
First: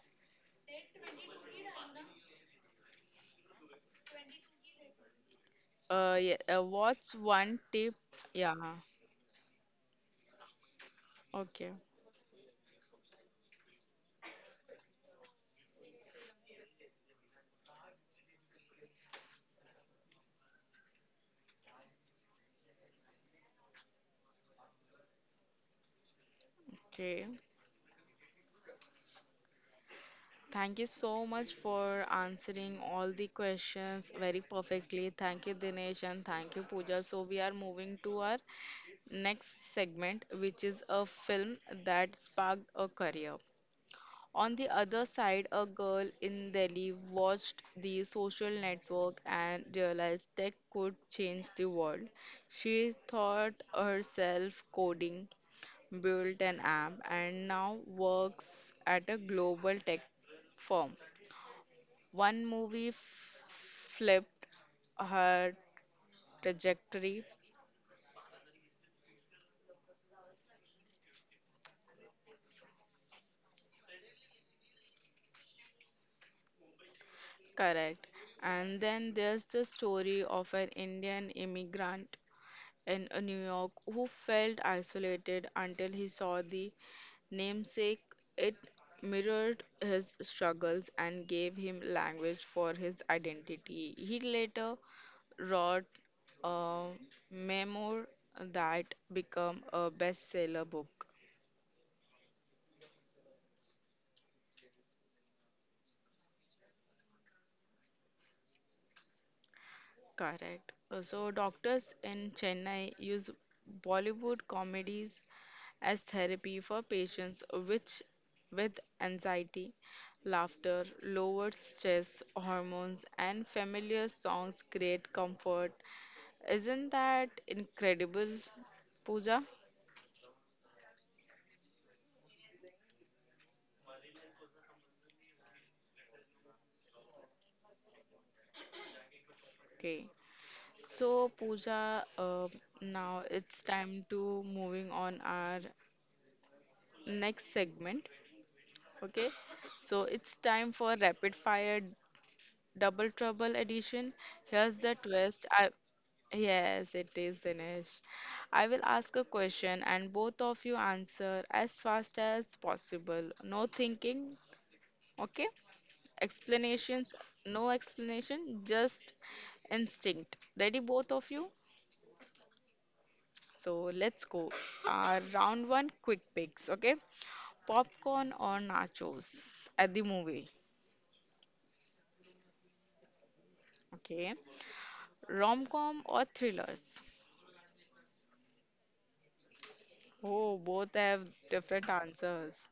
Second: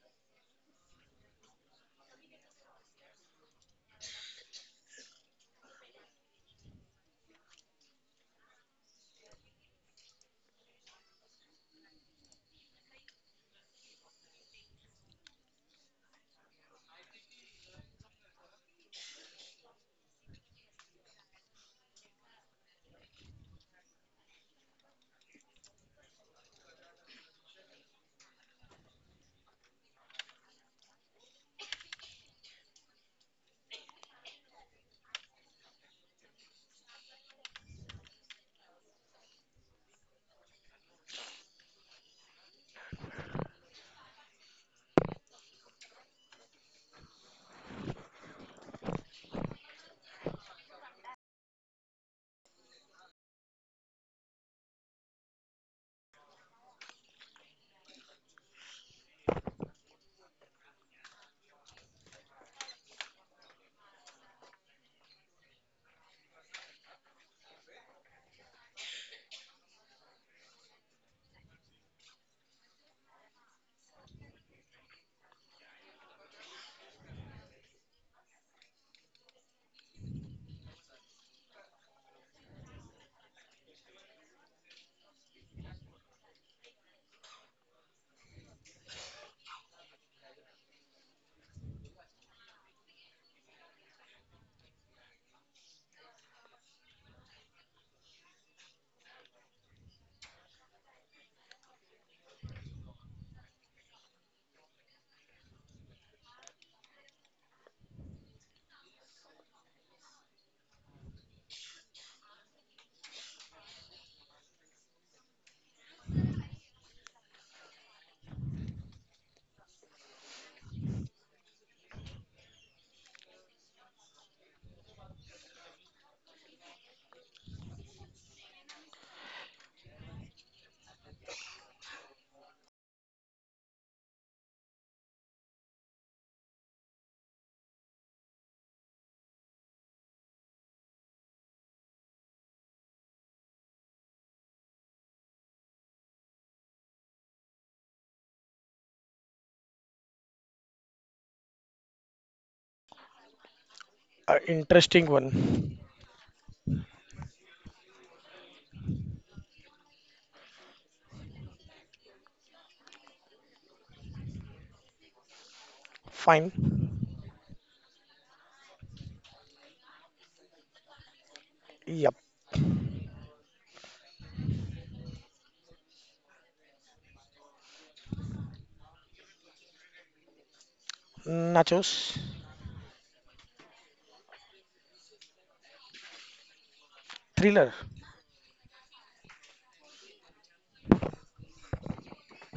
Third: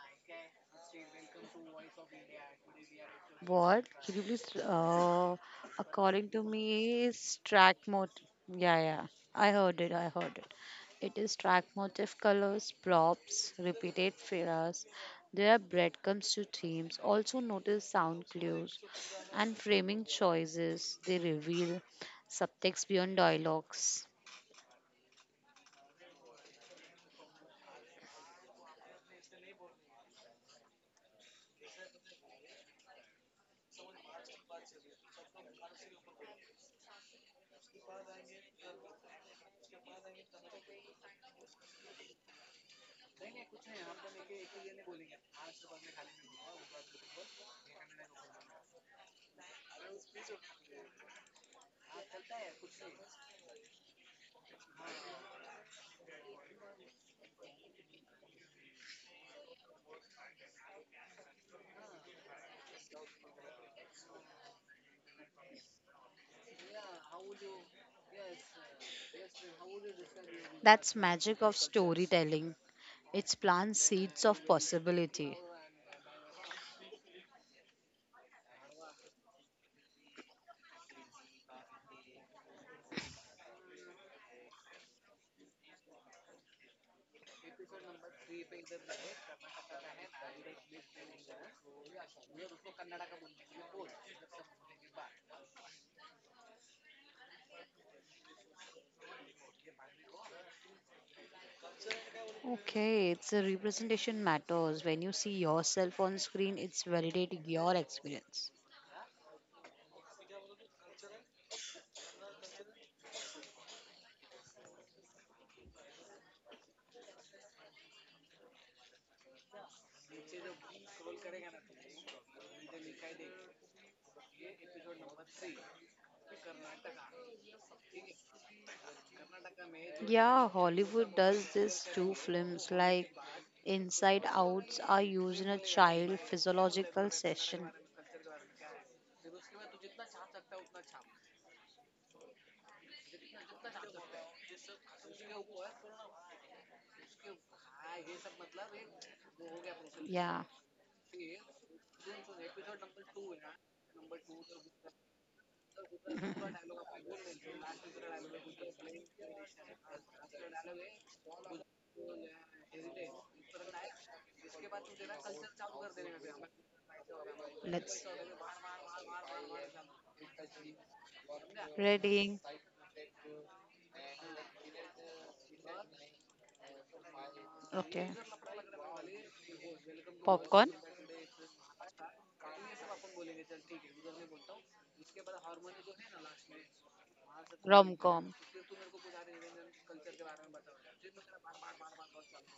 S2: What? Could you please, according
S1: Yeah,
S2: to me,
S1: what's
S2: is
S1: one
S2: track
S1: tip?
S2: motive.
S1: Yeah,
S2: Yeah, yeah. I heard it. I heard it. It is track
S1: okay,
S2: motive colors, props, repeated phrases. There are breadcrumbs to themes. Also notice sound clues and framing choices. They reveal subtext beyond dialogues.
S1: okay. Thank you so much for answering all the questions very perfectly. Thank you, Dinesh, and thank you, Pooja. So we are moving to our next segment, which is a film that sparked a career. On the other side, a girl in Delhi watched the social network and realized tech could change the world. She taught herself coding, built an app, and now works at a global tech firm. One movie flipped her trajectory,
S2: That's magic of storytelling. It plants seeds of possibility.
S1: correct. And then there's the story of an Indian immigrant in New York who felt isolated until he saw the namesake. It mirrored his struggles and gave him language for his identity. He later wrote a memoir that became a bestseller book.
S2: Okay, it's a representation matters. When you see yourself on screen, it's validating your experience.
S1: Correct. So doctors in Chennai use Bollywood comedies as therapy for patients which with anxiety, laughter, lowered stress hormones, and familiar songs create comfort. Isn't that incredible, Pooja?
S2: Yeah, Hollywood does this too. Films like Inside Outs are used in a child physiological session.
S1: Okay. So, Pooja, now it's time to moving on our next segment. Okay. So it's
S2: Yeah,
S1: time for rapid fire Double Trouble edition.
S3: A
S1: Here's the
S3: interesting one.
S1: twist. I yes, it is Dinesh. I will ask a question and both of you answer as fast as possible. No thinking, okay?
S3: Fine.
S1: Explanations, no
S2: let's
S1: explanation, just instinct. Ready, both of you?
S3: Yep.
S2: ready.
S1: So let's go. Round one, quick picks, okay?
S2: Okay.
S1: Popcorn or nachos at the movie,
S2: popcorn.
S3: Nachos.
S1: okay? Rom-com or thrillers?
S3: Thriller.
S2: Rom com.
S1: Oh, both have different answers.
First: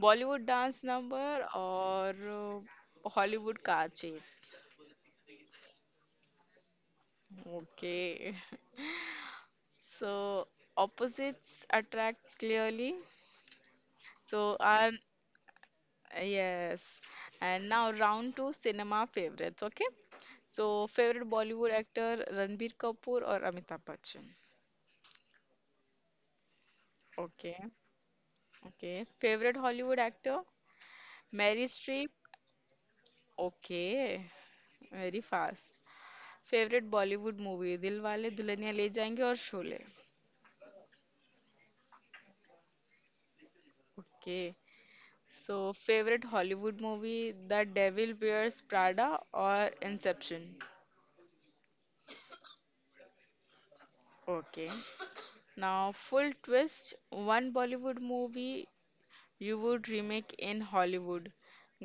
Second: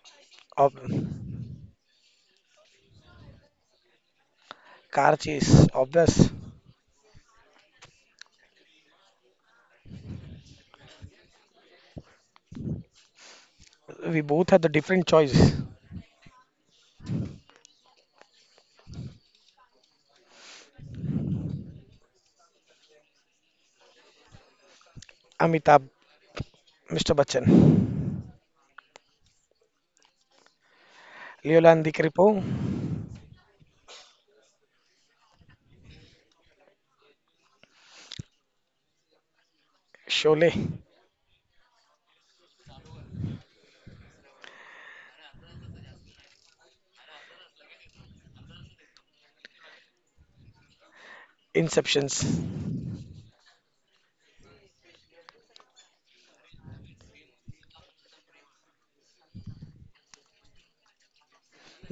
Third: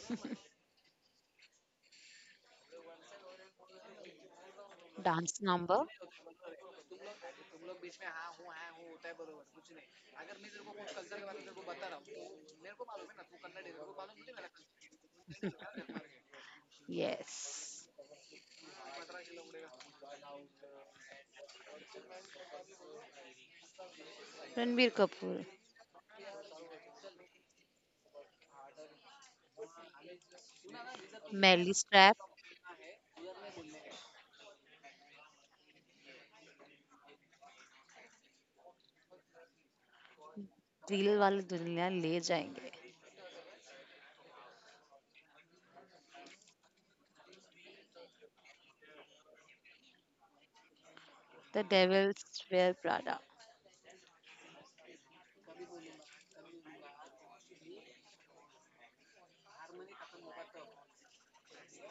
S1: Bollywood
S3: Ob
S1: dance number or Hollywood car chase?
S3: car
S2: dance
S3: chase.
S2: Number.
S3: Obvious.
S1: Okay. So opposites attract clearly.
S3: We both
S1: So
S3: had the
S1: and
S3: different choice.
S1: yes.
S2: Yes.
S1: And now round two cinema favorites, okay? So favorite Bollywood actor Ranbir Kapoor or Amitabh Bachchan?
S2: Ranbir Kapoor.
S3: Amitabh, Mr.
S1: Okay.
S3: Bachchan.
S1: Okay. Favorite Hollywood actor? Mary
S2: मेली
S3: Leoland
S1: Streep?
S2: Streep.
S3: DiCaprio,
S1: Okay. Very fast. Favourite Bollywood movie Dilwale Dulhania Le Jayenge और Sholay
S3: Sholay,
S2: reel वाले दुनिया ले जाएंगे.
S1: Okay so favourite Hollywood movie The Devil Wears Prada और Inception
S2: the
S3: Inceptions.
S2: Devil's Wear Prada.
S1: Okay now full twist one Bollywood movie you would remake in Hollywood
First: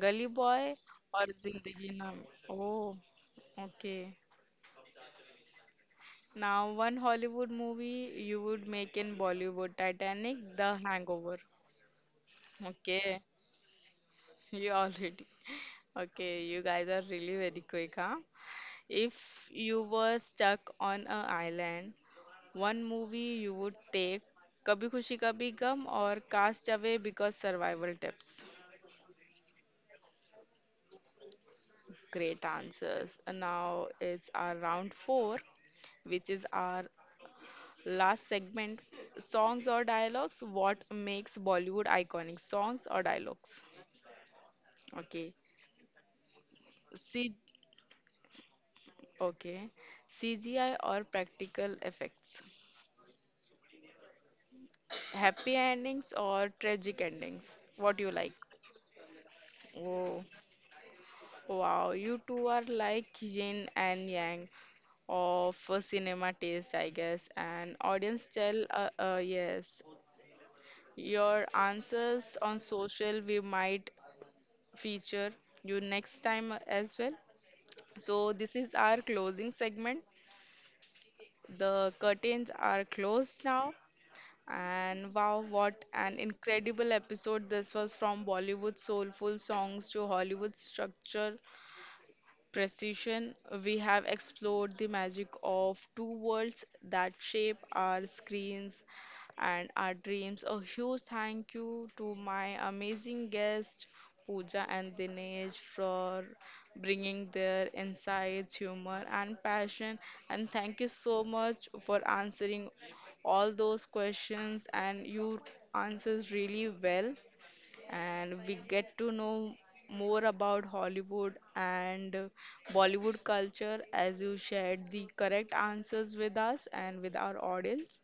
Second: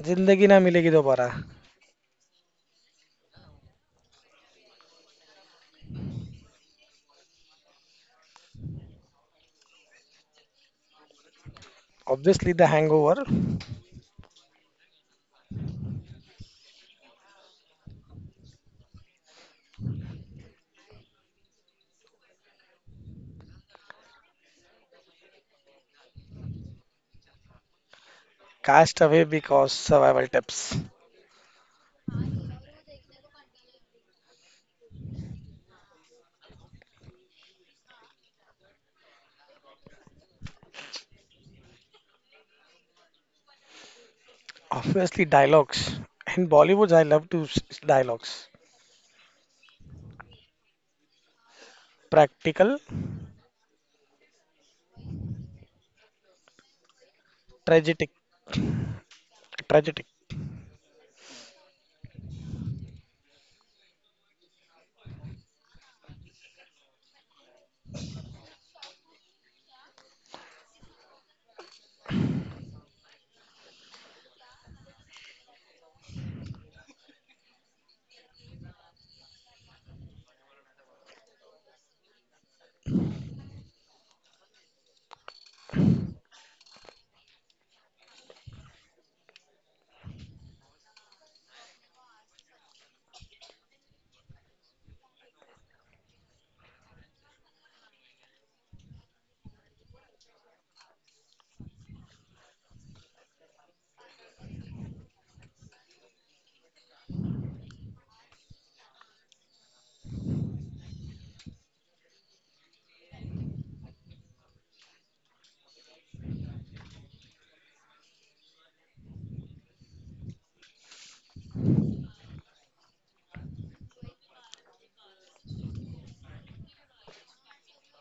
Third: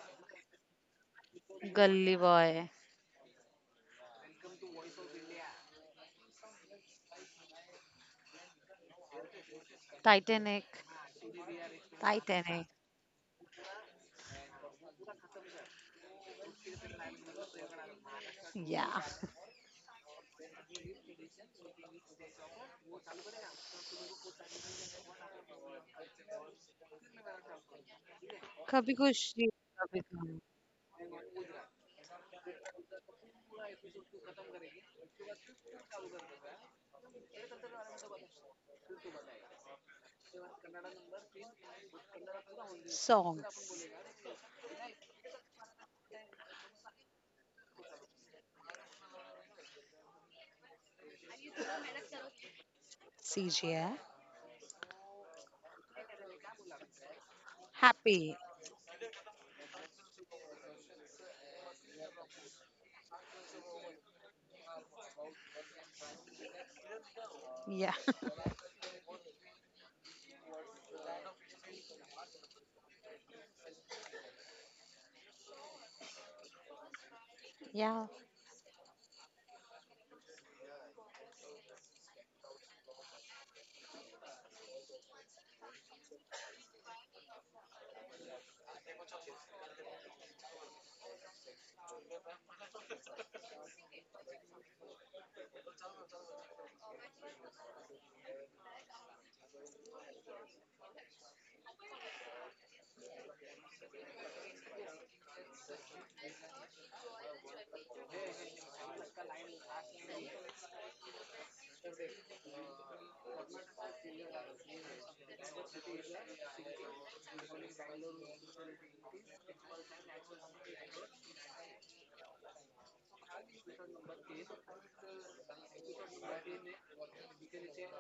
S1: Gully
S3: Zindagi na
S1: boy
S3: Milegi Dobara.
S1: और जिंदगी
S2: Gully
S1: नाम
S2: Boy.
S1: Oh okay now one Hollywood movie you would make in Bollywood Titanic the
S2: Titanic.
S1: Hangover
S3: Obviously the
S2: Titanic,
S1: okay
S3: hangover.
S1: You already. Okay, you guys are really very quick, huh?
S2: yeah.
S1: If you were stuck on an island, one movie you would take Kabhi Khushi Kabhi Gum or Cast Away because survival tips.
S2: Kabhi
S3: Cast away
S2: Khushi,
S3: because
S2: Kabhi
S3: survival
S2: Gum,
S3: tips.
S1: Great answers. And now it's our round four, which is our last segment. Songs or dialogues? What makes Bollywood iconic? Songs or dialogues?
S2: songs,
S3: Obviously
S1: Okay.
S3: dialogues. In bollywood I love
S1: C
S3: to dialogues.
S1: okay. CGI or practical effects?
S3: Practical.
S2: CGI,
S1: Happy endings or tragic endings? What do
S3: Tragic.
S1: you like?
S2: happy,
S3: Tragic.
S1: Oh, wow, you two are like yin and yang of cinema taste, I guess. And
S2: yeah,
S1: audience tell, yes, your answers on social we might feature you next time as well.
S2: yeah.
S1: So this is our closing segment. The curtains are closed now. And wow, what an incredible episode this was from Bollywood soulful songs to Hollywood structure precision, we have explored the magic of two worlds that shape our screens and our dreams. A huge thank you to my amazing guests, Pooja and Dinesh, for bringing their insights, humor, and passion. And thank you so much for answering all those questions and your answers really well and we get to know more about Hollywood and Bollywood culture as you shared the correct answers with us and with our audience.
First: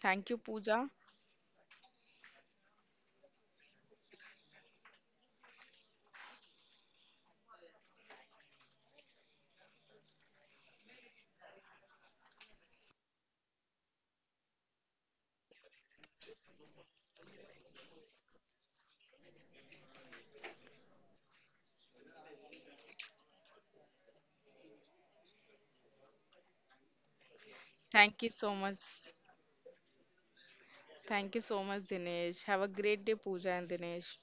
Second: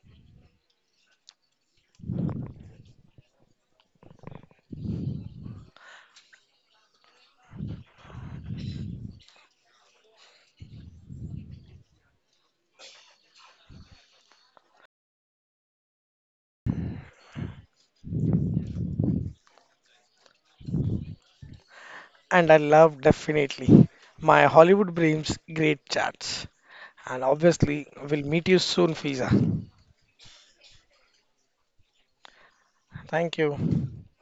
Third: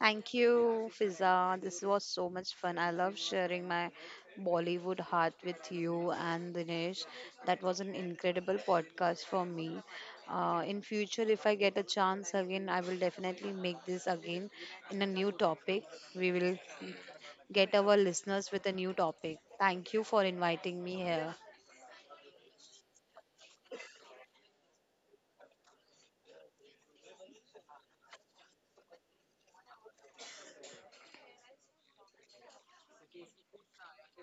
S1: Thank
S2: Thank
S1: you, Pooja.
S2: you, Fiza. This was so much fun. I love sharing my Bollywood heart with you and Dinesh. That was an incredible podcast for me. In future, if I get a chance again, I will definitely make this again in a new topic. We will get our listeners with a new topic. Thank you for inviting me here.
S3: And I love definitely my Hollywood dreams, great chats. And obviously,
S1: Thank
S3: we'll
S1: you
S3: meet
S1: so
S3: you
S1: much.
S3: soon, Fiza.
S1: Thank you so much, Dinesh. Have a great day,
S3: Thank
S1: Pooja and
S3: you.
S1: Dinesh.